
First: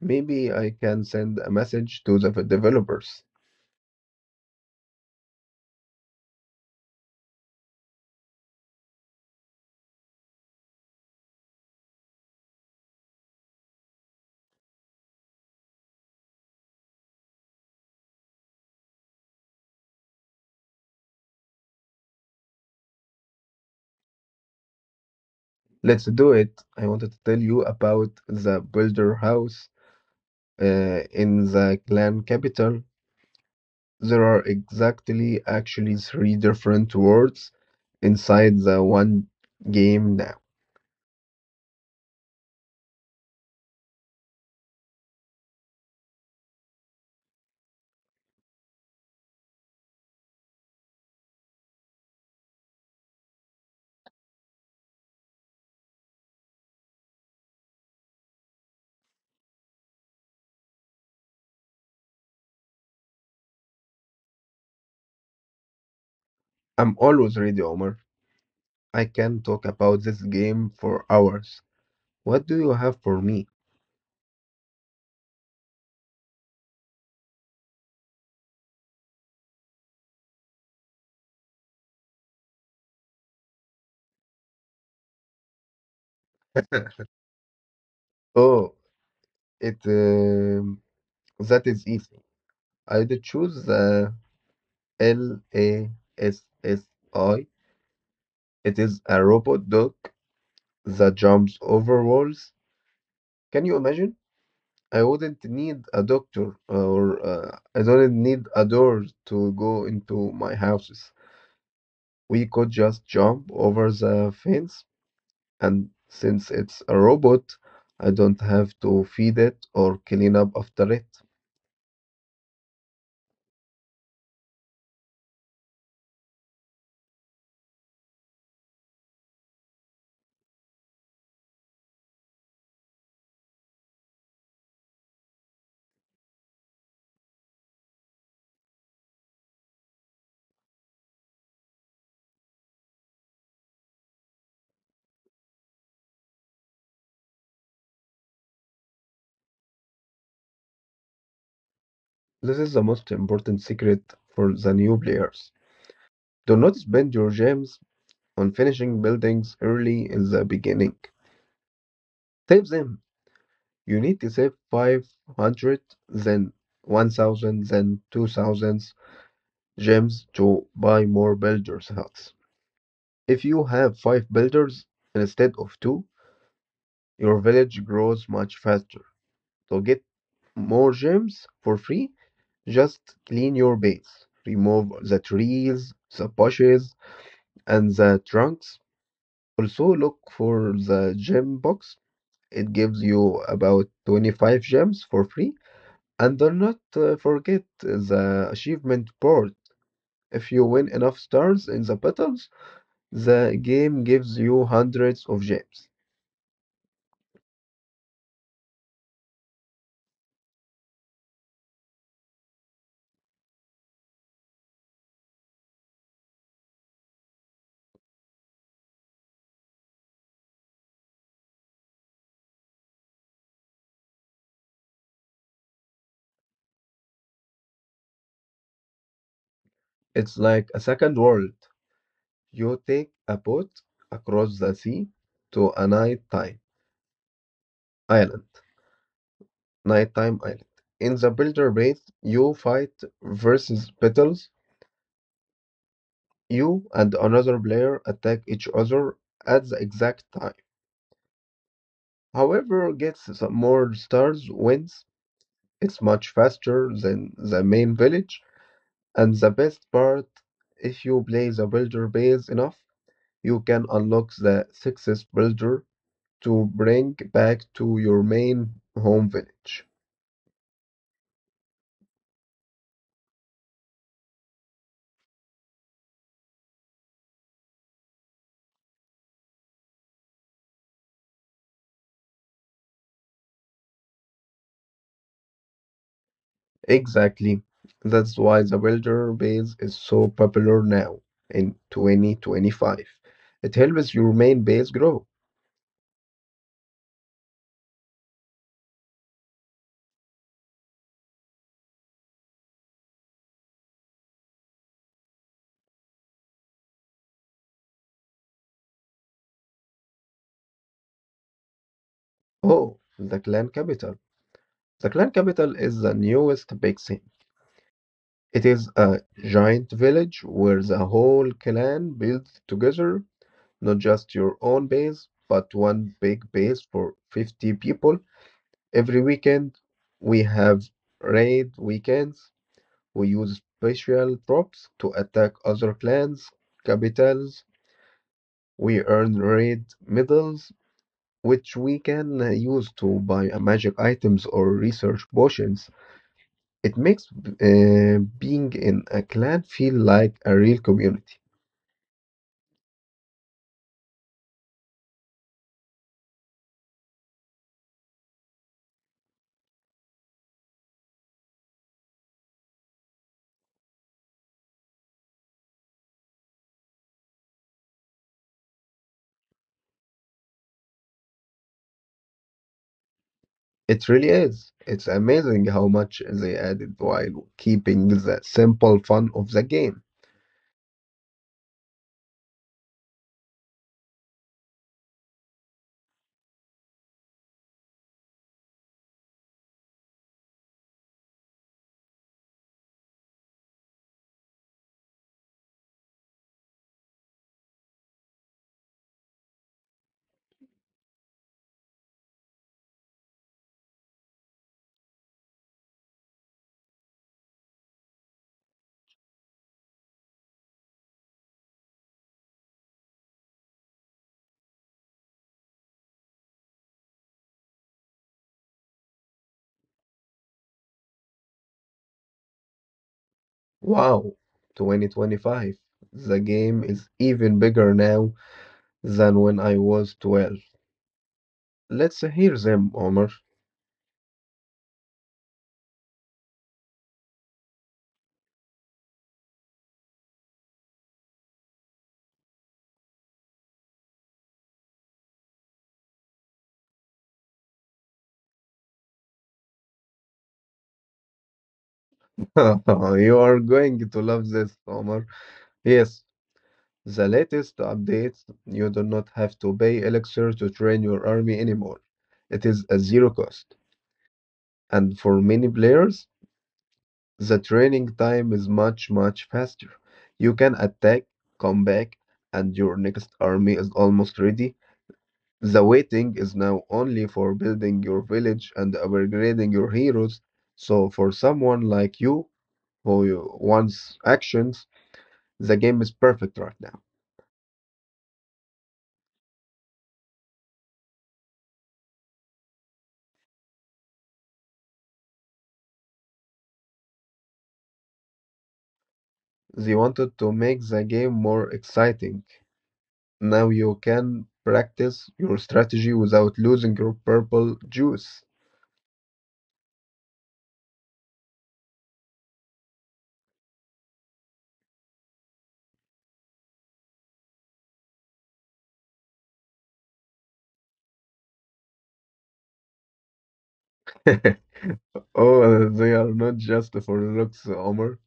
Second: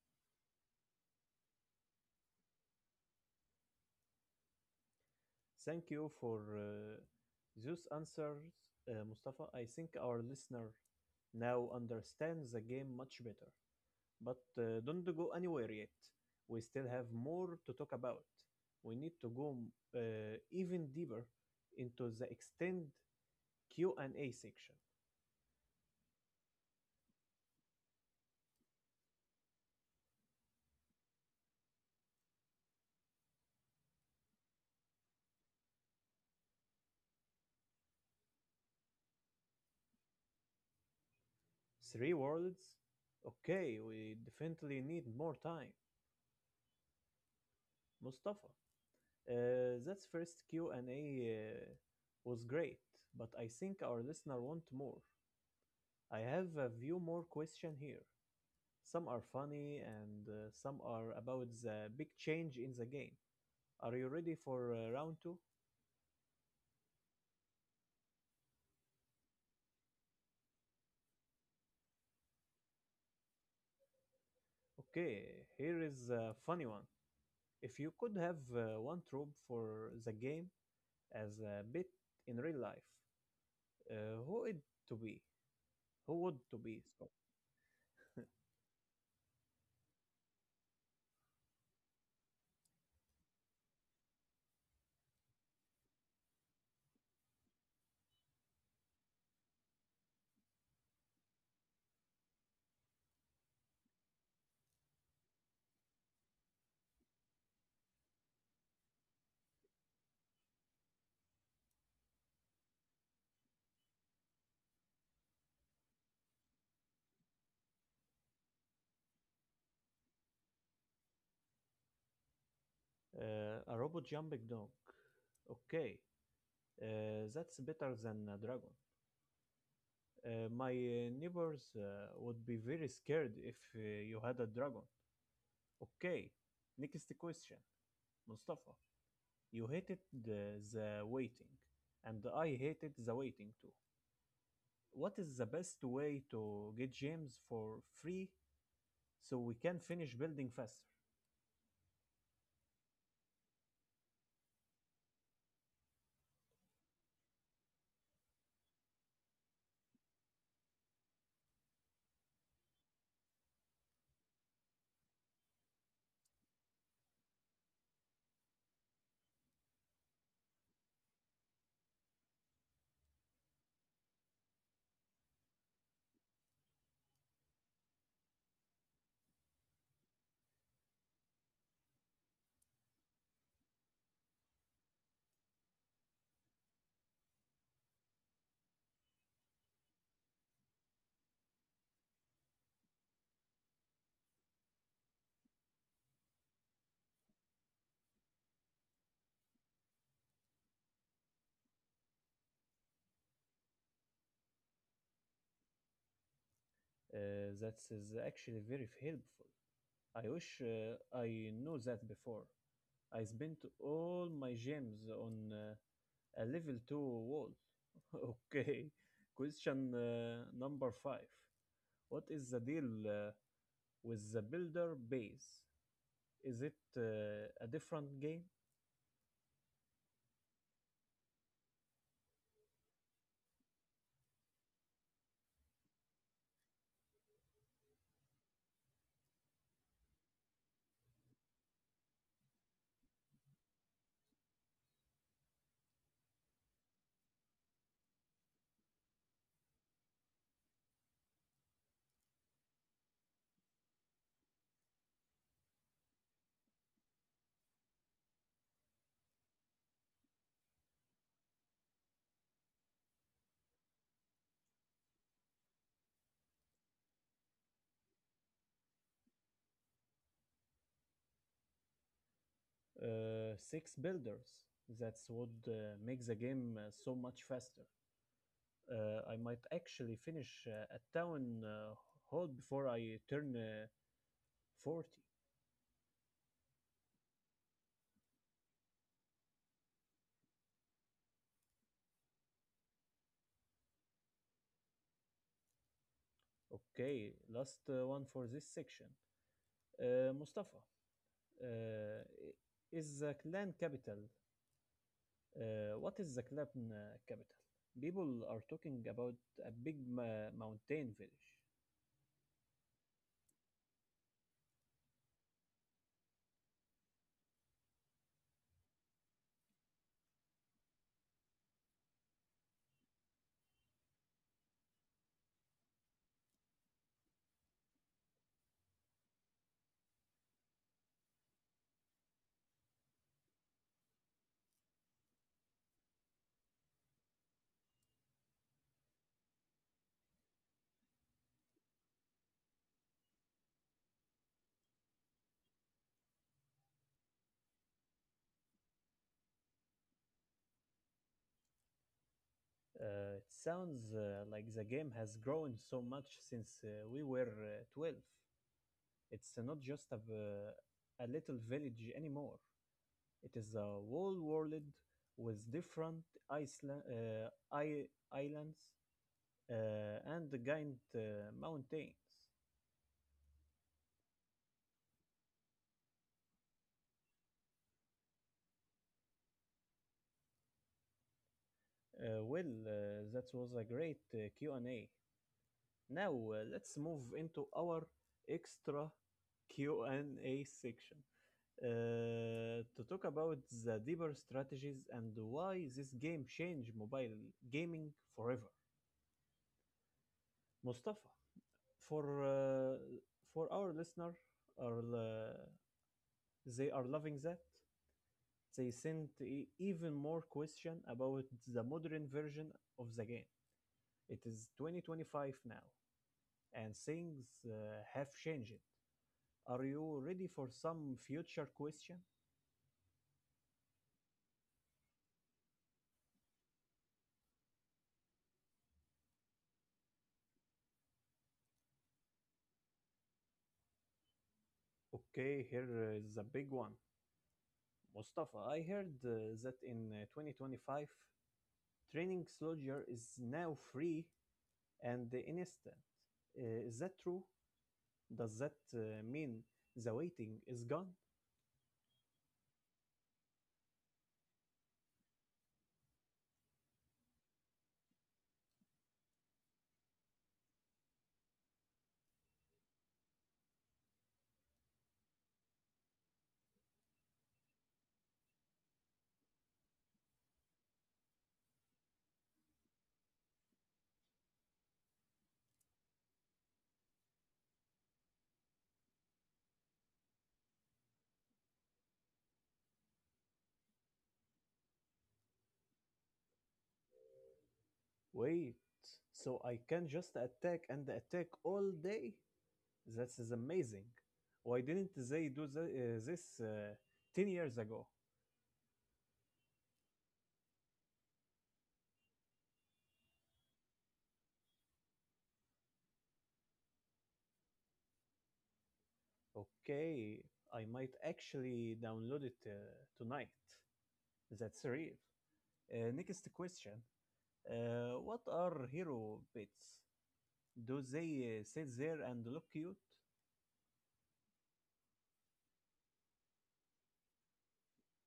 Speaker 2: Maybe I can send a message to the developers.
Speaker 1: Thank you for those answers, Mustafa. I think our listener now understands the game much better. But don't go anywhere yet. We still have more to talk about. We need to go even deeper into the extended Q and A section.
Speaker 2: Let's do it. I wanted to tell you about the builder house. In the clan capital, there are exactly actually three different words inside the one game now.
Speaker 1: Three words? Okay, we definitely need more time. Mustafa, uh, that first Q&A was great, but I think our listener want more. I have a few more questions here. Some are funny and some are about the big change in the game. Are you ready for round two?
Speaker 2: I'm always ready, Omar. I can talk about this game for hours. What do you have for me?
Speaker 1: Okay, here is a funny one. If you could have one trope for the game as a bit in real life, who it to be? Who would to be? So,
Speaker 2: Oh, it that is easy. I did choose the LASSI. It is a robot dog that jumps over walls. Can you imagine? I wouldn't need a doctor or I don't need a door to go into my houses. We could just jump over the fence, and since it's a robot, I don't have to feed it or clean up after it.
Speaker 1: a robot jumping dog. Okay, that's better than a dragon. My neighbors would be very scared if you had a dragon. Okay, next question. Mustafa, you hated the waiting, and I hated the waiting too. What is the best way to get James for free so we can finish building faster?
Speaker 2: This is the most important secret for the new players. Do not spend your gems on finishing buildings early in the beginning. Save them. You need to save 500, then 1,000, then 2,000 gems to buy more builders' huts. If you have five builders instead of two, your village grows much faster. So get more gems for free. Just clean your base, remove the trees, the bushes, and the trunks. Also, look for the gem box. It gives you about 25 gems for free. And do not forget the achievement board. If you win enough stars in the battles, the game gives you hundreds of gems.
Speaker 1: That is actually very helpful. I wish I knew that before. I spent all my gems on a level 2 wall. [laughs] Okay, question number 5. What is the deal with the builder base? Is it a different game?
Speaker 2: It's like a second world. You take a boat across the sea to a nighttime island. Nighttime island. In the builder base, you fight versus battles. You and another player attack each other at the exact time. However gets the more stars wins. It's much faster than the main village. And the best part, if you play the builder base enough, you can unlock the sixth builder to bring back to your main home village.
Speaker 1: Six builders. That's what makes the game so much faster. I might actually finish a town hall before I turn 40.
Speaker 2: Exactly. That's why the builder base is so popular now in 2025. It helps your main base grow.
Speaker 1: Okay, last one for this section. Mustafa, uh, is the clan capital? What is the clan capital? People are talking about a big mountain village.
Speaker 2: Oh, the clan capital. The clan capital is the newest big thing. It is a giant village where the whole clan builds together, not just your own base, but one big base for 50 people. Every weekend, we have raid weekends. We use special troops to attack other clans, capitals. We earn raid medals, which we can use to buy magic items or research potions. It makes being in a clan feel like a real community.
Speaker 1: It sounds like the game has grown so much since we were 12. It's not just a a little village anymore. It is a whole world with different isla- uh, I- islands and giant mountains.
Speaker 2: It really is. It's amazing how much they added while keeping the simple fun of the game.
Speaker 1: Well, that was a great Q&A. Now let's move into our extra Q&A section, to talk about the deeper strategies and why this game changed mobile gaming forever. Mustafa, for uh, for our listener, are they are loving that. They sent even more question about the modern version of the game. It is 2025 now, and things have changed. Are you ready for some future question?
Speaker 2: Wow, 2025. The game is even bigger now than when I was 12. Let's hear them, Omar.
Speaker 1: Okay, here is a big one. Mustafa, I heard that in 2025, training soldier is now free and instant. Is that true? Does that mean the waiting is gone?
Speaker 2: [laughs] You are going to love this, Omar. Yes, the latest updates. You do not have to pay Elixir to train your army anymore. It is a zero cost. And for many players, the training time is much, much faster. You can attack, come back, and your next army is almost ready. The waiting is now only for building your village and upgrading your heroes. So for someone like you, who wants actions, the game is perfect right now.
Speaker 1: Wait, so I can just attack and attack all day? That is amazing. Why didn't they do this 10 years ago?
Speaker 2: They wanted to make the game more exciting. Now you can practice your strategy without losing your purple juice.
Speaker 1: Okay, I might actually download it tonight. That's real. Next question. What are hero pets? Do they sit there and look cute?
Speaker 2: [laughs] Oh, they are not just for looks, Omar.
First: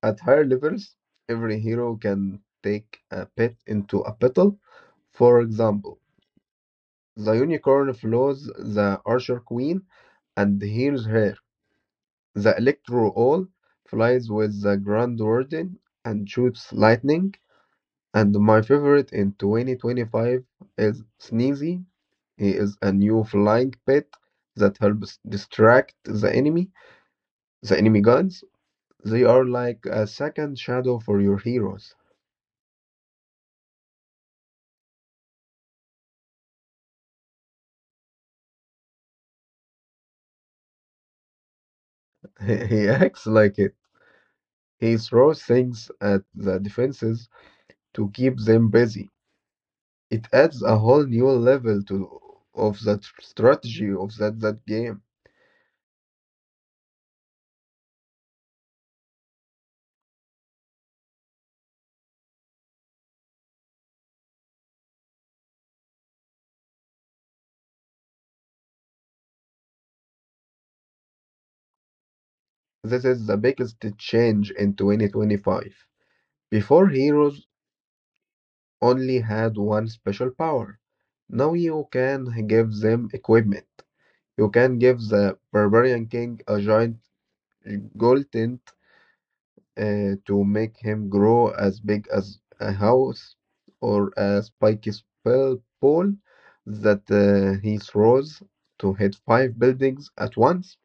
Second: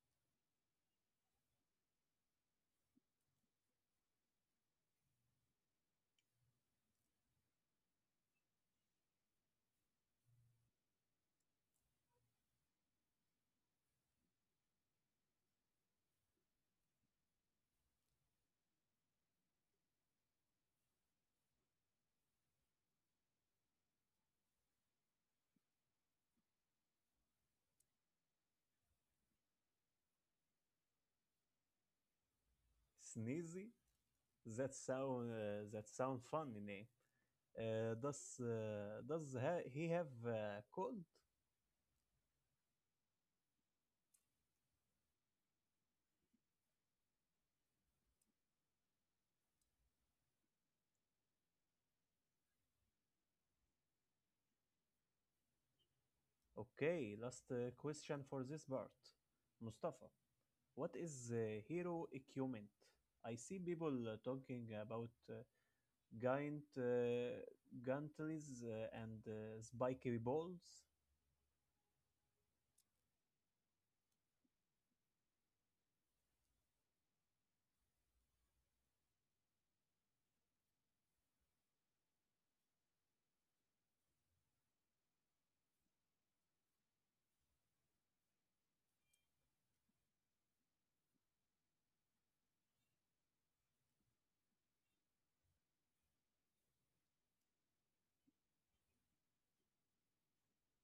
Speaker 2: At higher levels, every hero can take a pet into a battle. For example, the unicorn flows the archer queen and heals her. The electro owl flies with the grand warden and shoots lightning. And my favorite in 2025 is Sneezy. He is a new flying pet that helps distract the enemy guns. They are like a second shadow for your heroes.
Speaker 1: Sneezy? That sound funny name. Does he have cold?
Speaker 2: [laughs] He acts like it. He throws things at the defenses to keep them busy. It adds a whole new level to of that strategy of that game.
Speaker 1: Okay, last question for this part. Mustafa, what is hero equipment? I see people talking about giant gantries and spiky balls.
Speaker 2: This is the biggest change in 2025. Before heroes only had one special power. Now you can give them equipment. You can give the barbarian king a giant golden to make him grow as big as a house, or a spiky spell pole that he throws to hit five buildings at once.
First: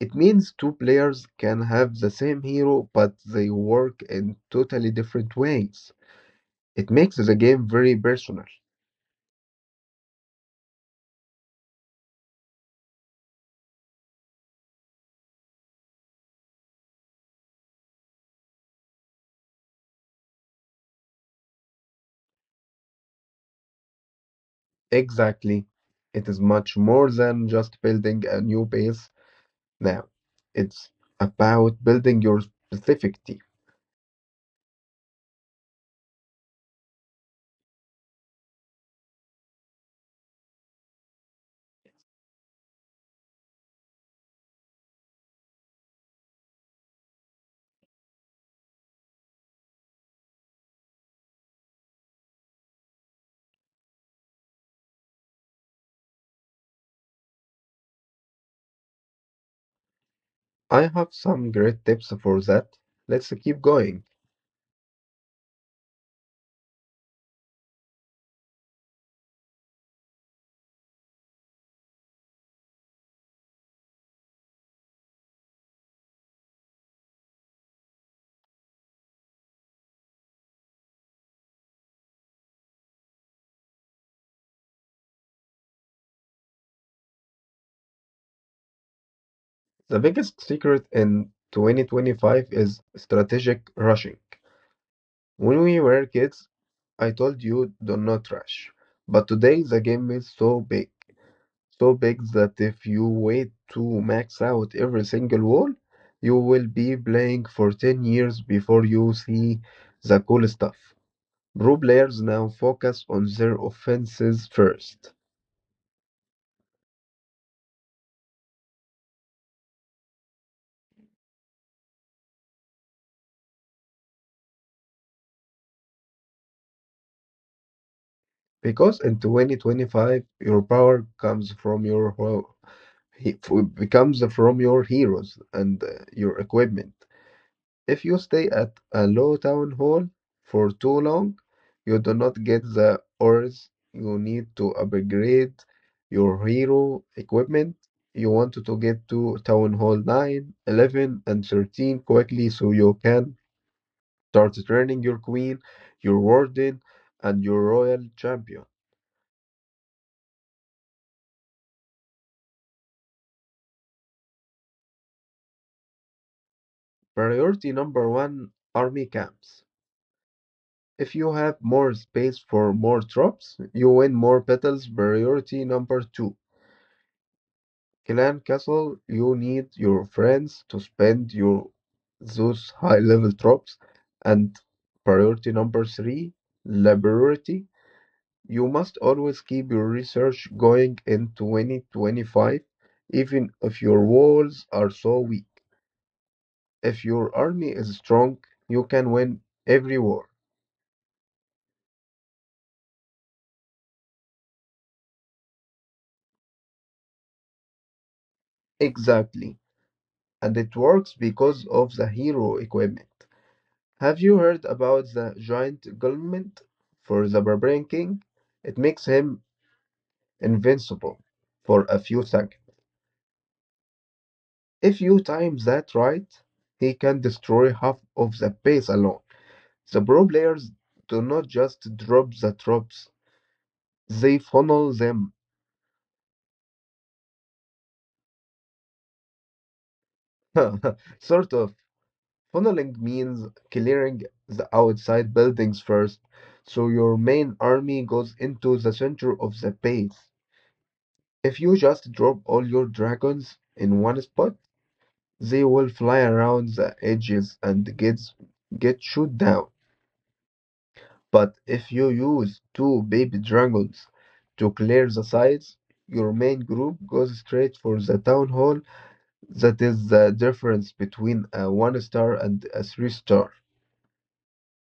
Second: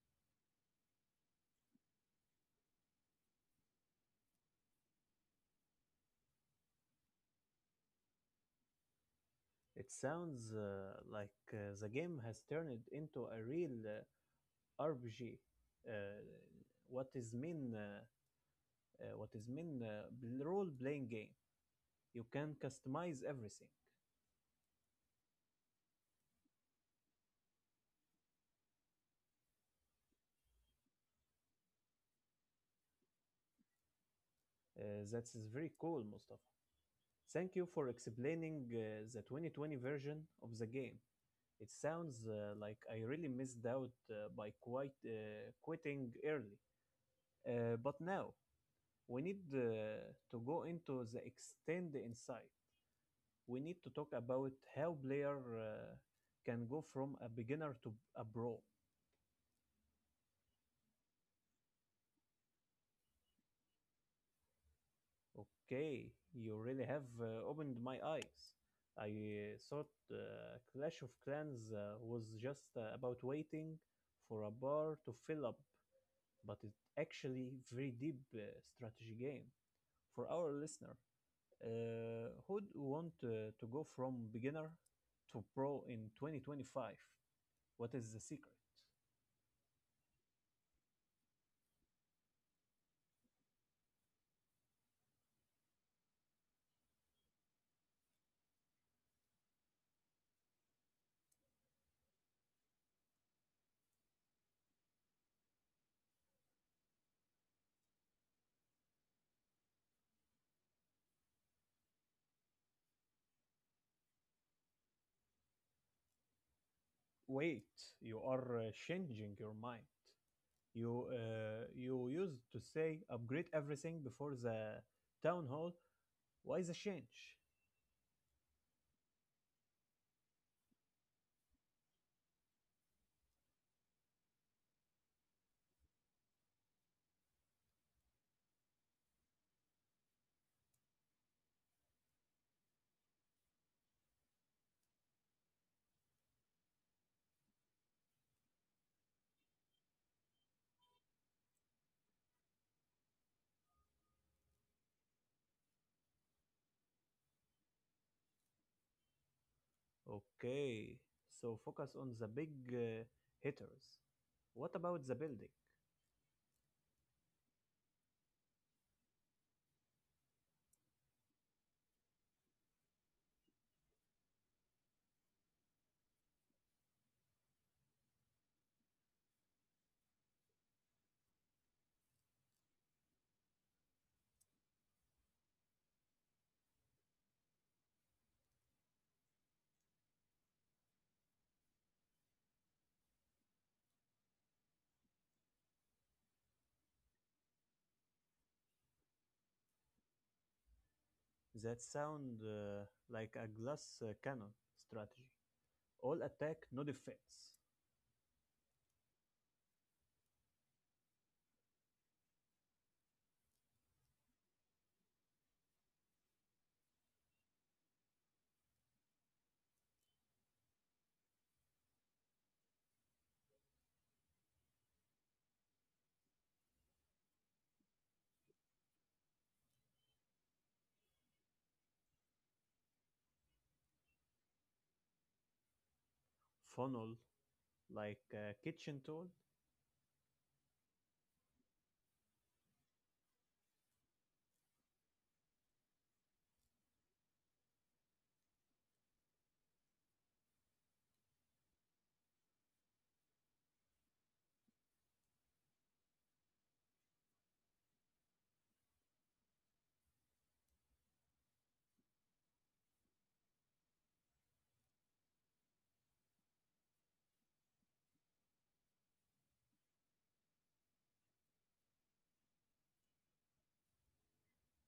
Speaker 2: It means two players can have the same hero, but they work in totally different ways. It makes the game very personal.
Speaker 1: It sounds like the game has turned into a real RPG. Uh, what is mean? Uh, uh, what is mean? Role-playing game. You can customize everything.
Speaker 2: Exactly. It is much more than just building a new base now. It's about building your specific team.
Speaker 1: That is very cool, Mustafa. Thank you for explaining the 2020 version of the game. It sounds like I really missed out by quite quitting early. But now we need to go into the extend inside. We need to talk about how player can go from a beginner to a pro.
Speaker 2: I have some great tips for that. Let's keep going.
Speaker 1: Okay, you really have opened my eyes. I thought Clash of Clans was just about waiting for a bar to fill up, but it's actually very deep strategy game. For our listener, who want to go from beginner to pro in 2025? What is the secret?
Speaker 2: The biggest secret in 2025 is strategic rushing. When we were kids, I told you do not rush. But today the game is so big, so big that if you wait to max out every single wall, you will be playing for 10 years before you see the cool stuff. Pro players now focus on their offenses first.
Speaker 1: Wait, you are changing your mind. You used to say upgrade everything before the town hall. Why the change?
Speaker 2: Because in 2025, your power comes from your becomes from your heroes and your equipment. If you stay at a low town hall for too long, you do not get the ores you need to upgrade your hero equipment. You want to get to town hall 9, 11, and 13 quickly so you can start training your queen, your warden, and your royal champion.
Speaker 1: Okay, so focus on the big hitters. What about the building?
Speaker 2: Priority number one, army camps. If you have more space for more troops, you win more battles. Priority number two, Clan Castle, you need your friends to spend your those high level drops. And priority number three, laboratory. You must always keep your research going in 2025, even if your walls are so weak. If your army is strong, you can win every war.
Speaker 1: That sound like a glass cannon strategy. All attack, no defense.
Speaker 2: Exactly. And it works because of the hero equipment. Have you heard about the giant gullet for the Barbarian King? It makes him invincible for a few seconds. If you time that right, he can destroy half of the base alone. The pro players do not just drop the troops, they funnel them.
Speaker 1: Funnel like a kitchen tool.
Speaker 2: [laughs] Sort of. Funneling means clearing the outside buildings first, so your main army goes into the center of the base. If you just drop all your dragons in one spot, they will fly around the edges and get shot down. But if you use two baby dragons to clear the sides, your main group goes straight for the town hall. That is the difference between a one star and a three star.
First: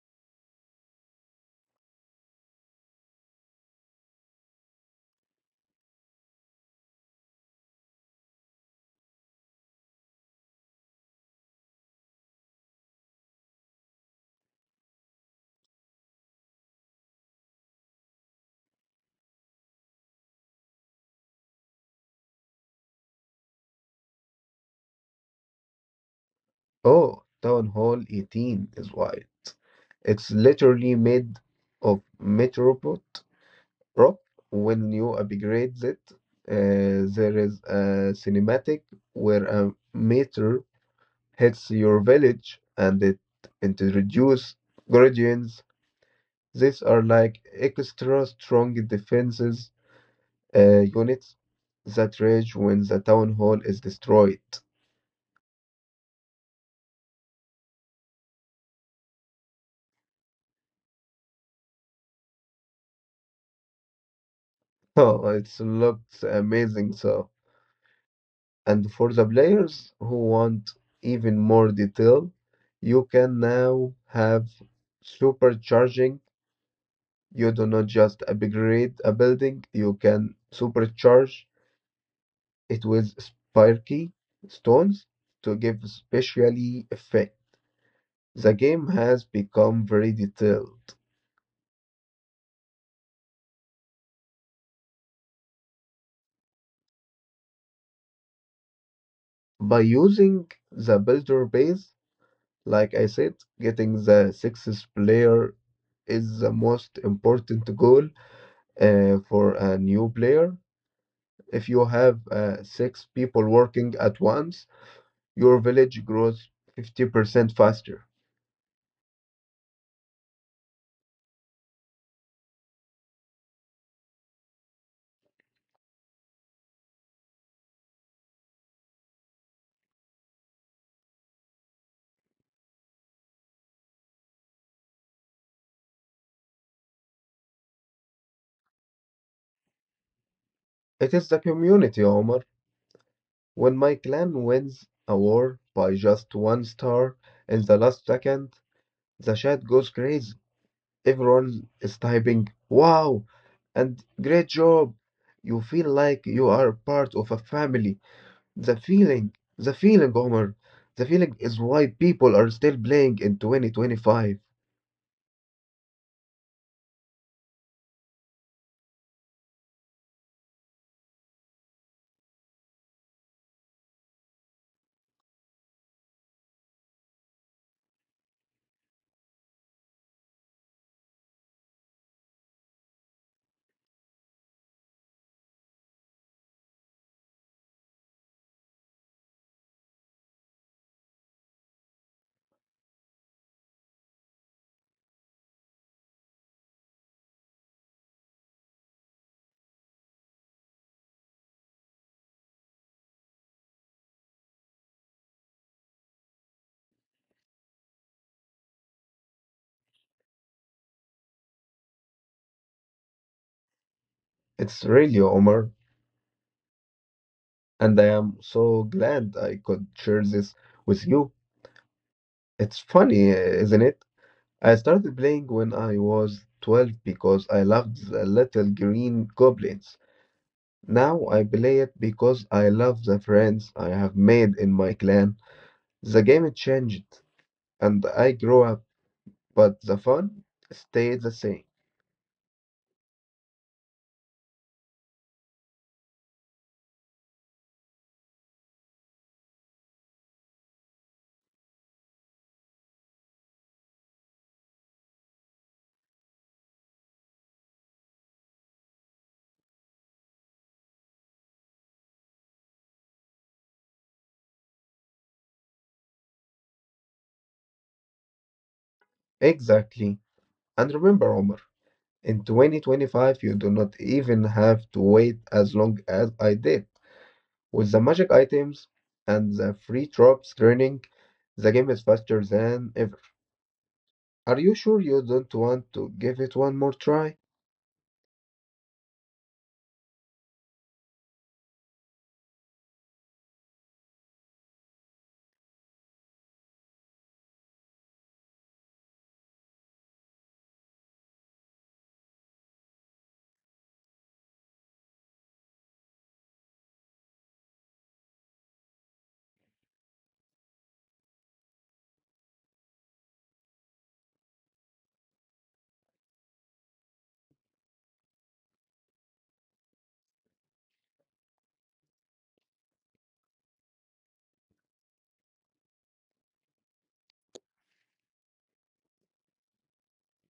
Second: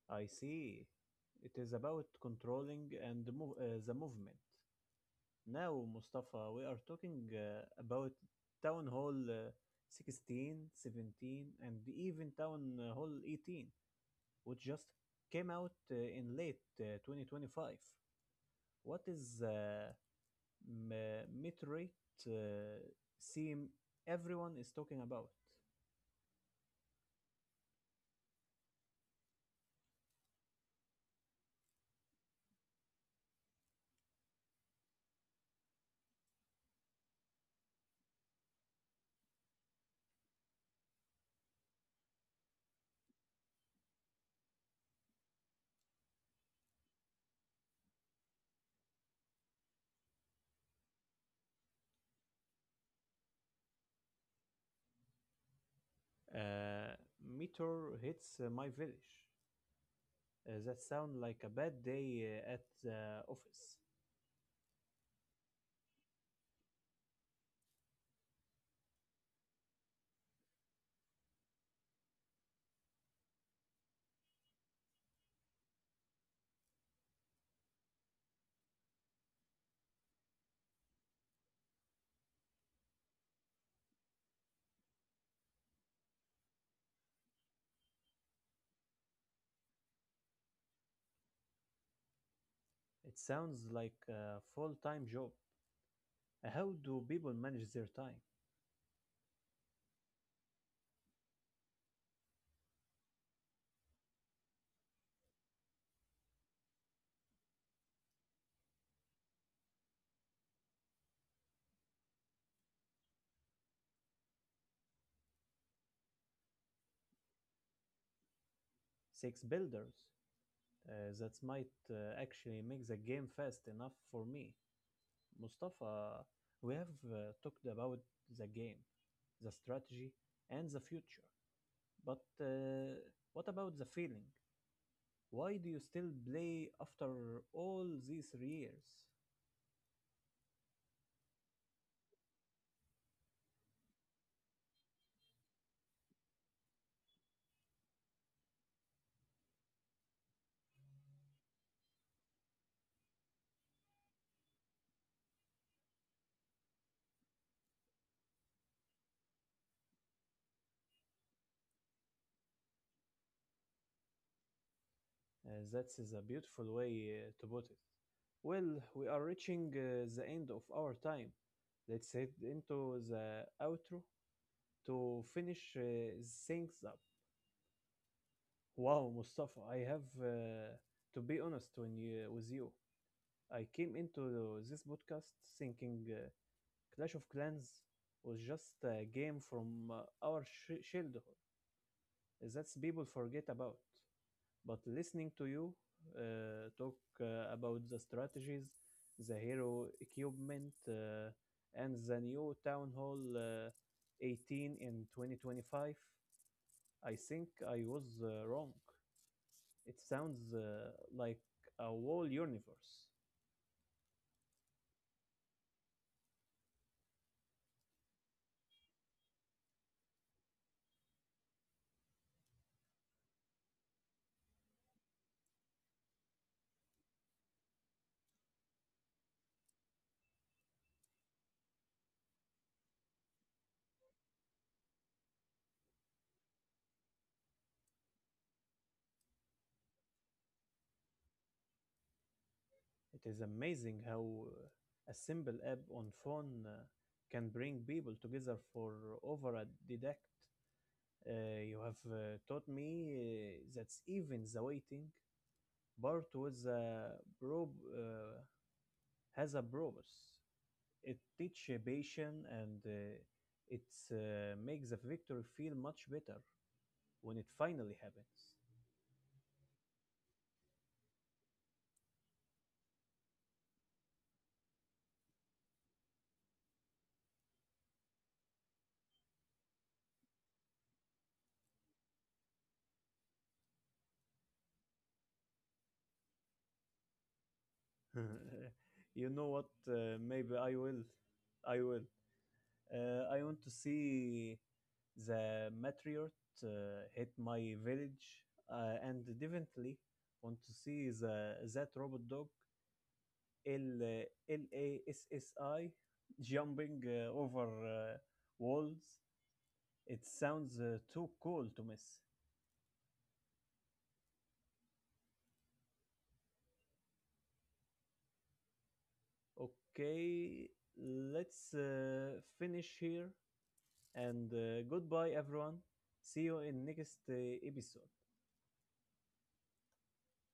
Speaker 1: I see. It is about controlling and the movement. Now, Mustafa, we are talking about Town Hall 16, 17, and even Town Hall 18, which just came out in late 2025. What is meteorite uh, theme everyone is talking about?
Speaker 2: Oh, town hall 18 is why. It's literally made of metropot. Rock, when you upgrade it, there is a cinematic where a meteor hits your village and it introduces guardians. These are like extra strong defenses units that rage when the town hall is destroyed. [laughs]
Speaker 1: Uh, Meteor hits my village. That sounds like a bad day at the office.
Speaker 2: Oh, it looks amazing, so. And for the players who want even more detail, you can now have supercharging. You do not just upgrade a building, you can supercharge it with sparky stones to give specially effect. The game has become very detailed.
Speaker 1: It sounds like a full-time job. How do people manage their time?
Speaker 2: By using the builder base, like I said, getting the sixth player is the most important goal for a new player. If you have six people working at once, your village grows 50% faster.
Speaker 1: Six builders. That might actually make the game fast enough for me. Mustafa, we have talked about the game, the strategy, and the future. But what about the feeling? Why do you still play after all these years?
Speaker 2: It is the community, Omar. When my clan wins a war by just one star in the last second, the chat goes crazy. Everyone is typing, wow, and great job. You feel like you are part of a family. The feeling, Omar, the feeling is why people are still playing in 2025.
Speaker 1: That is a beautiful way to put it. Well, we are reaching the end of our time. Let's head into the outro to finish things up. Wow, Mustafa, I have to be honest with you. I came into this podcast thinking Clash of Clans was just a game from our childhood that people forget about. But listening to you talk about the strategies, the hero equipment, and the new Town Hall 18 in 2025, I think I was wrong. It sounds like a whole universe.
Speaker 2: It's really, Omar, and I am so glad I could share this with you. It's funny, isn't it? I started playing when I was 12 because I loved the little green goblins. Now I play it because I love the friends I have made in my clan. The game changed and I grew up, but the fun stayed the same.
Speaker 1: It is amazing how a simple app on phone can bring people together for over a decade. You have taught me that even the waiting part was a prob has a purpose. It teaches patience and it makes the victory feel much better when it finally happens.
Speaker 2: Exactly. And remember, Omar, in 2025, you do not even have to wait as long as I did. With the magic items and the free drops training, the game is faster than ever. Are you sure you don't want to give it one more try?
Speaker 1: [laughs] You know what? Maybe I will. I will. I want to see the meteor hit my village, and definitely want to see the that robot dog LLASSI jumping over walls. It sounds too cool to miss. Okay, let's finish here and goodbye, everyone. See you in next episode.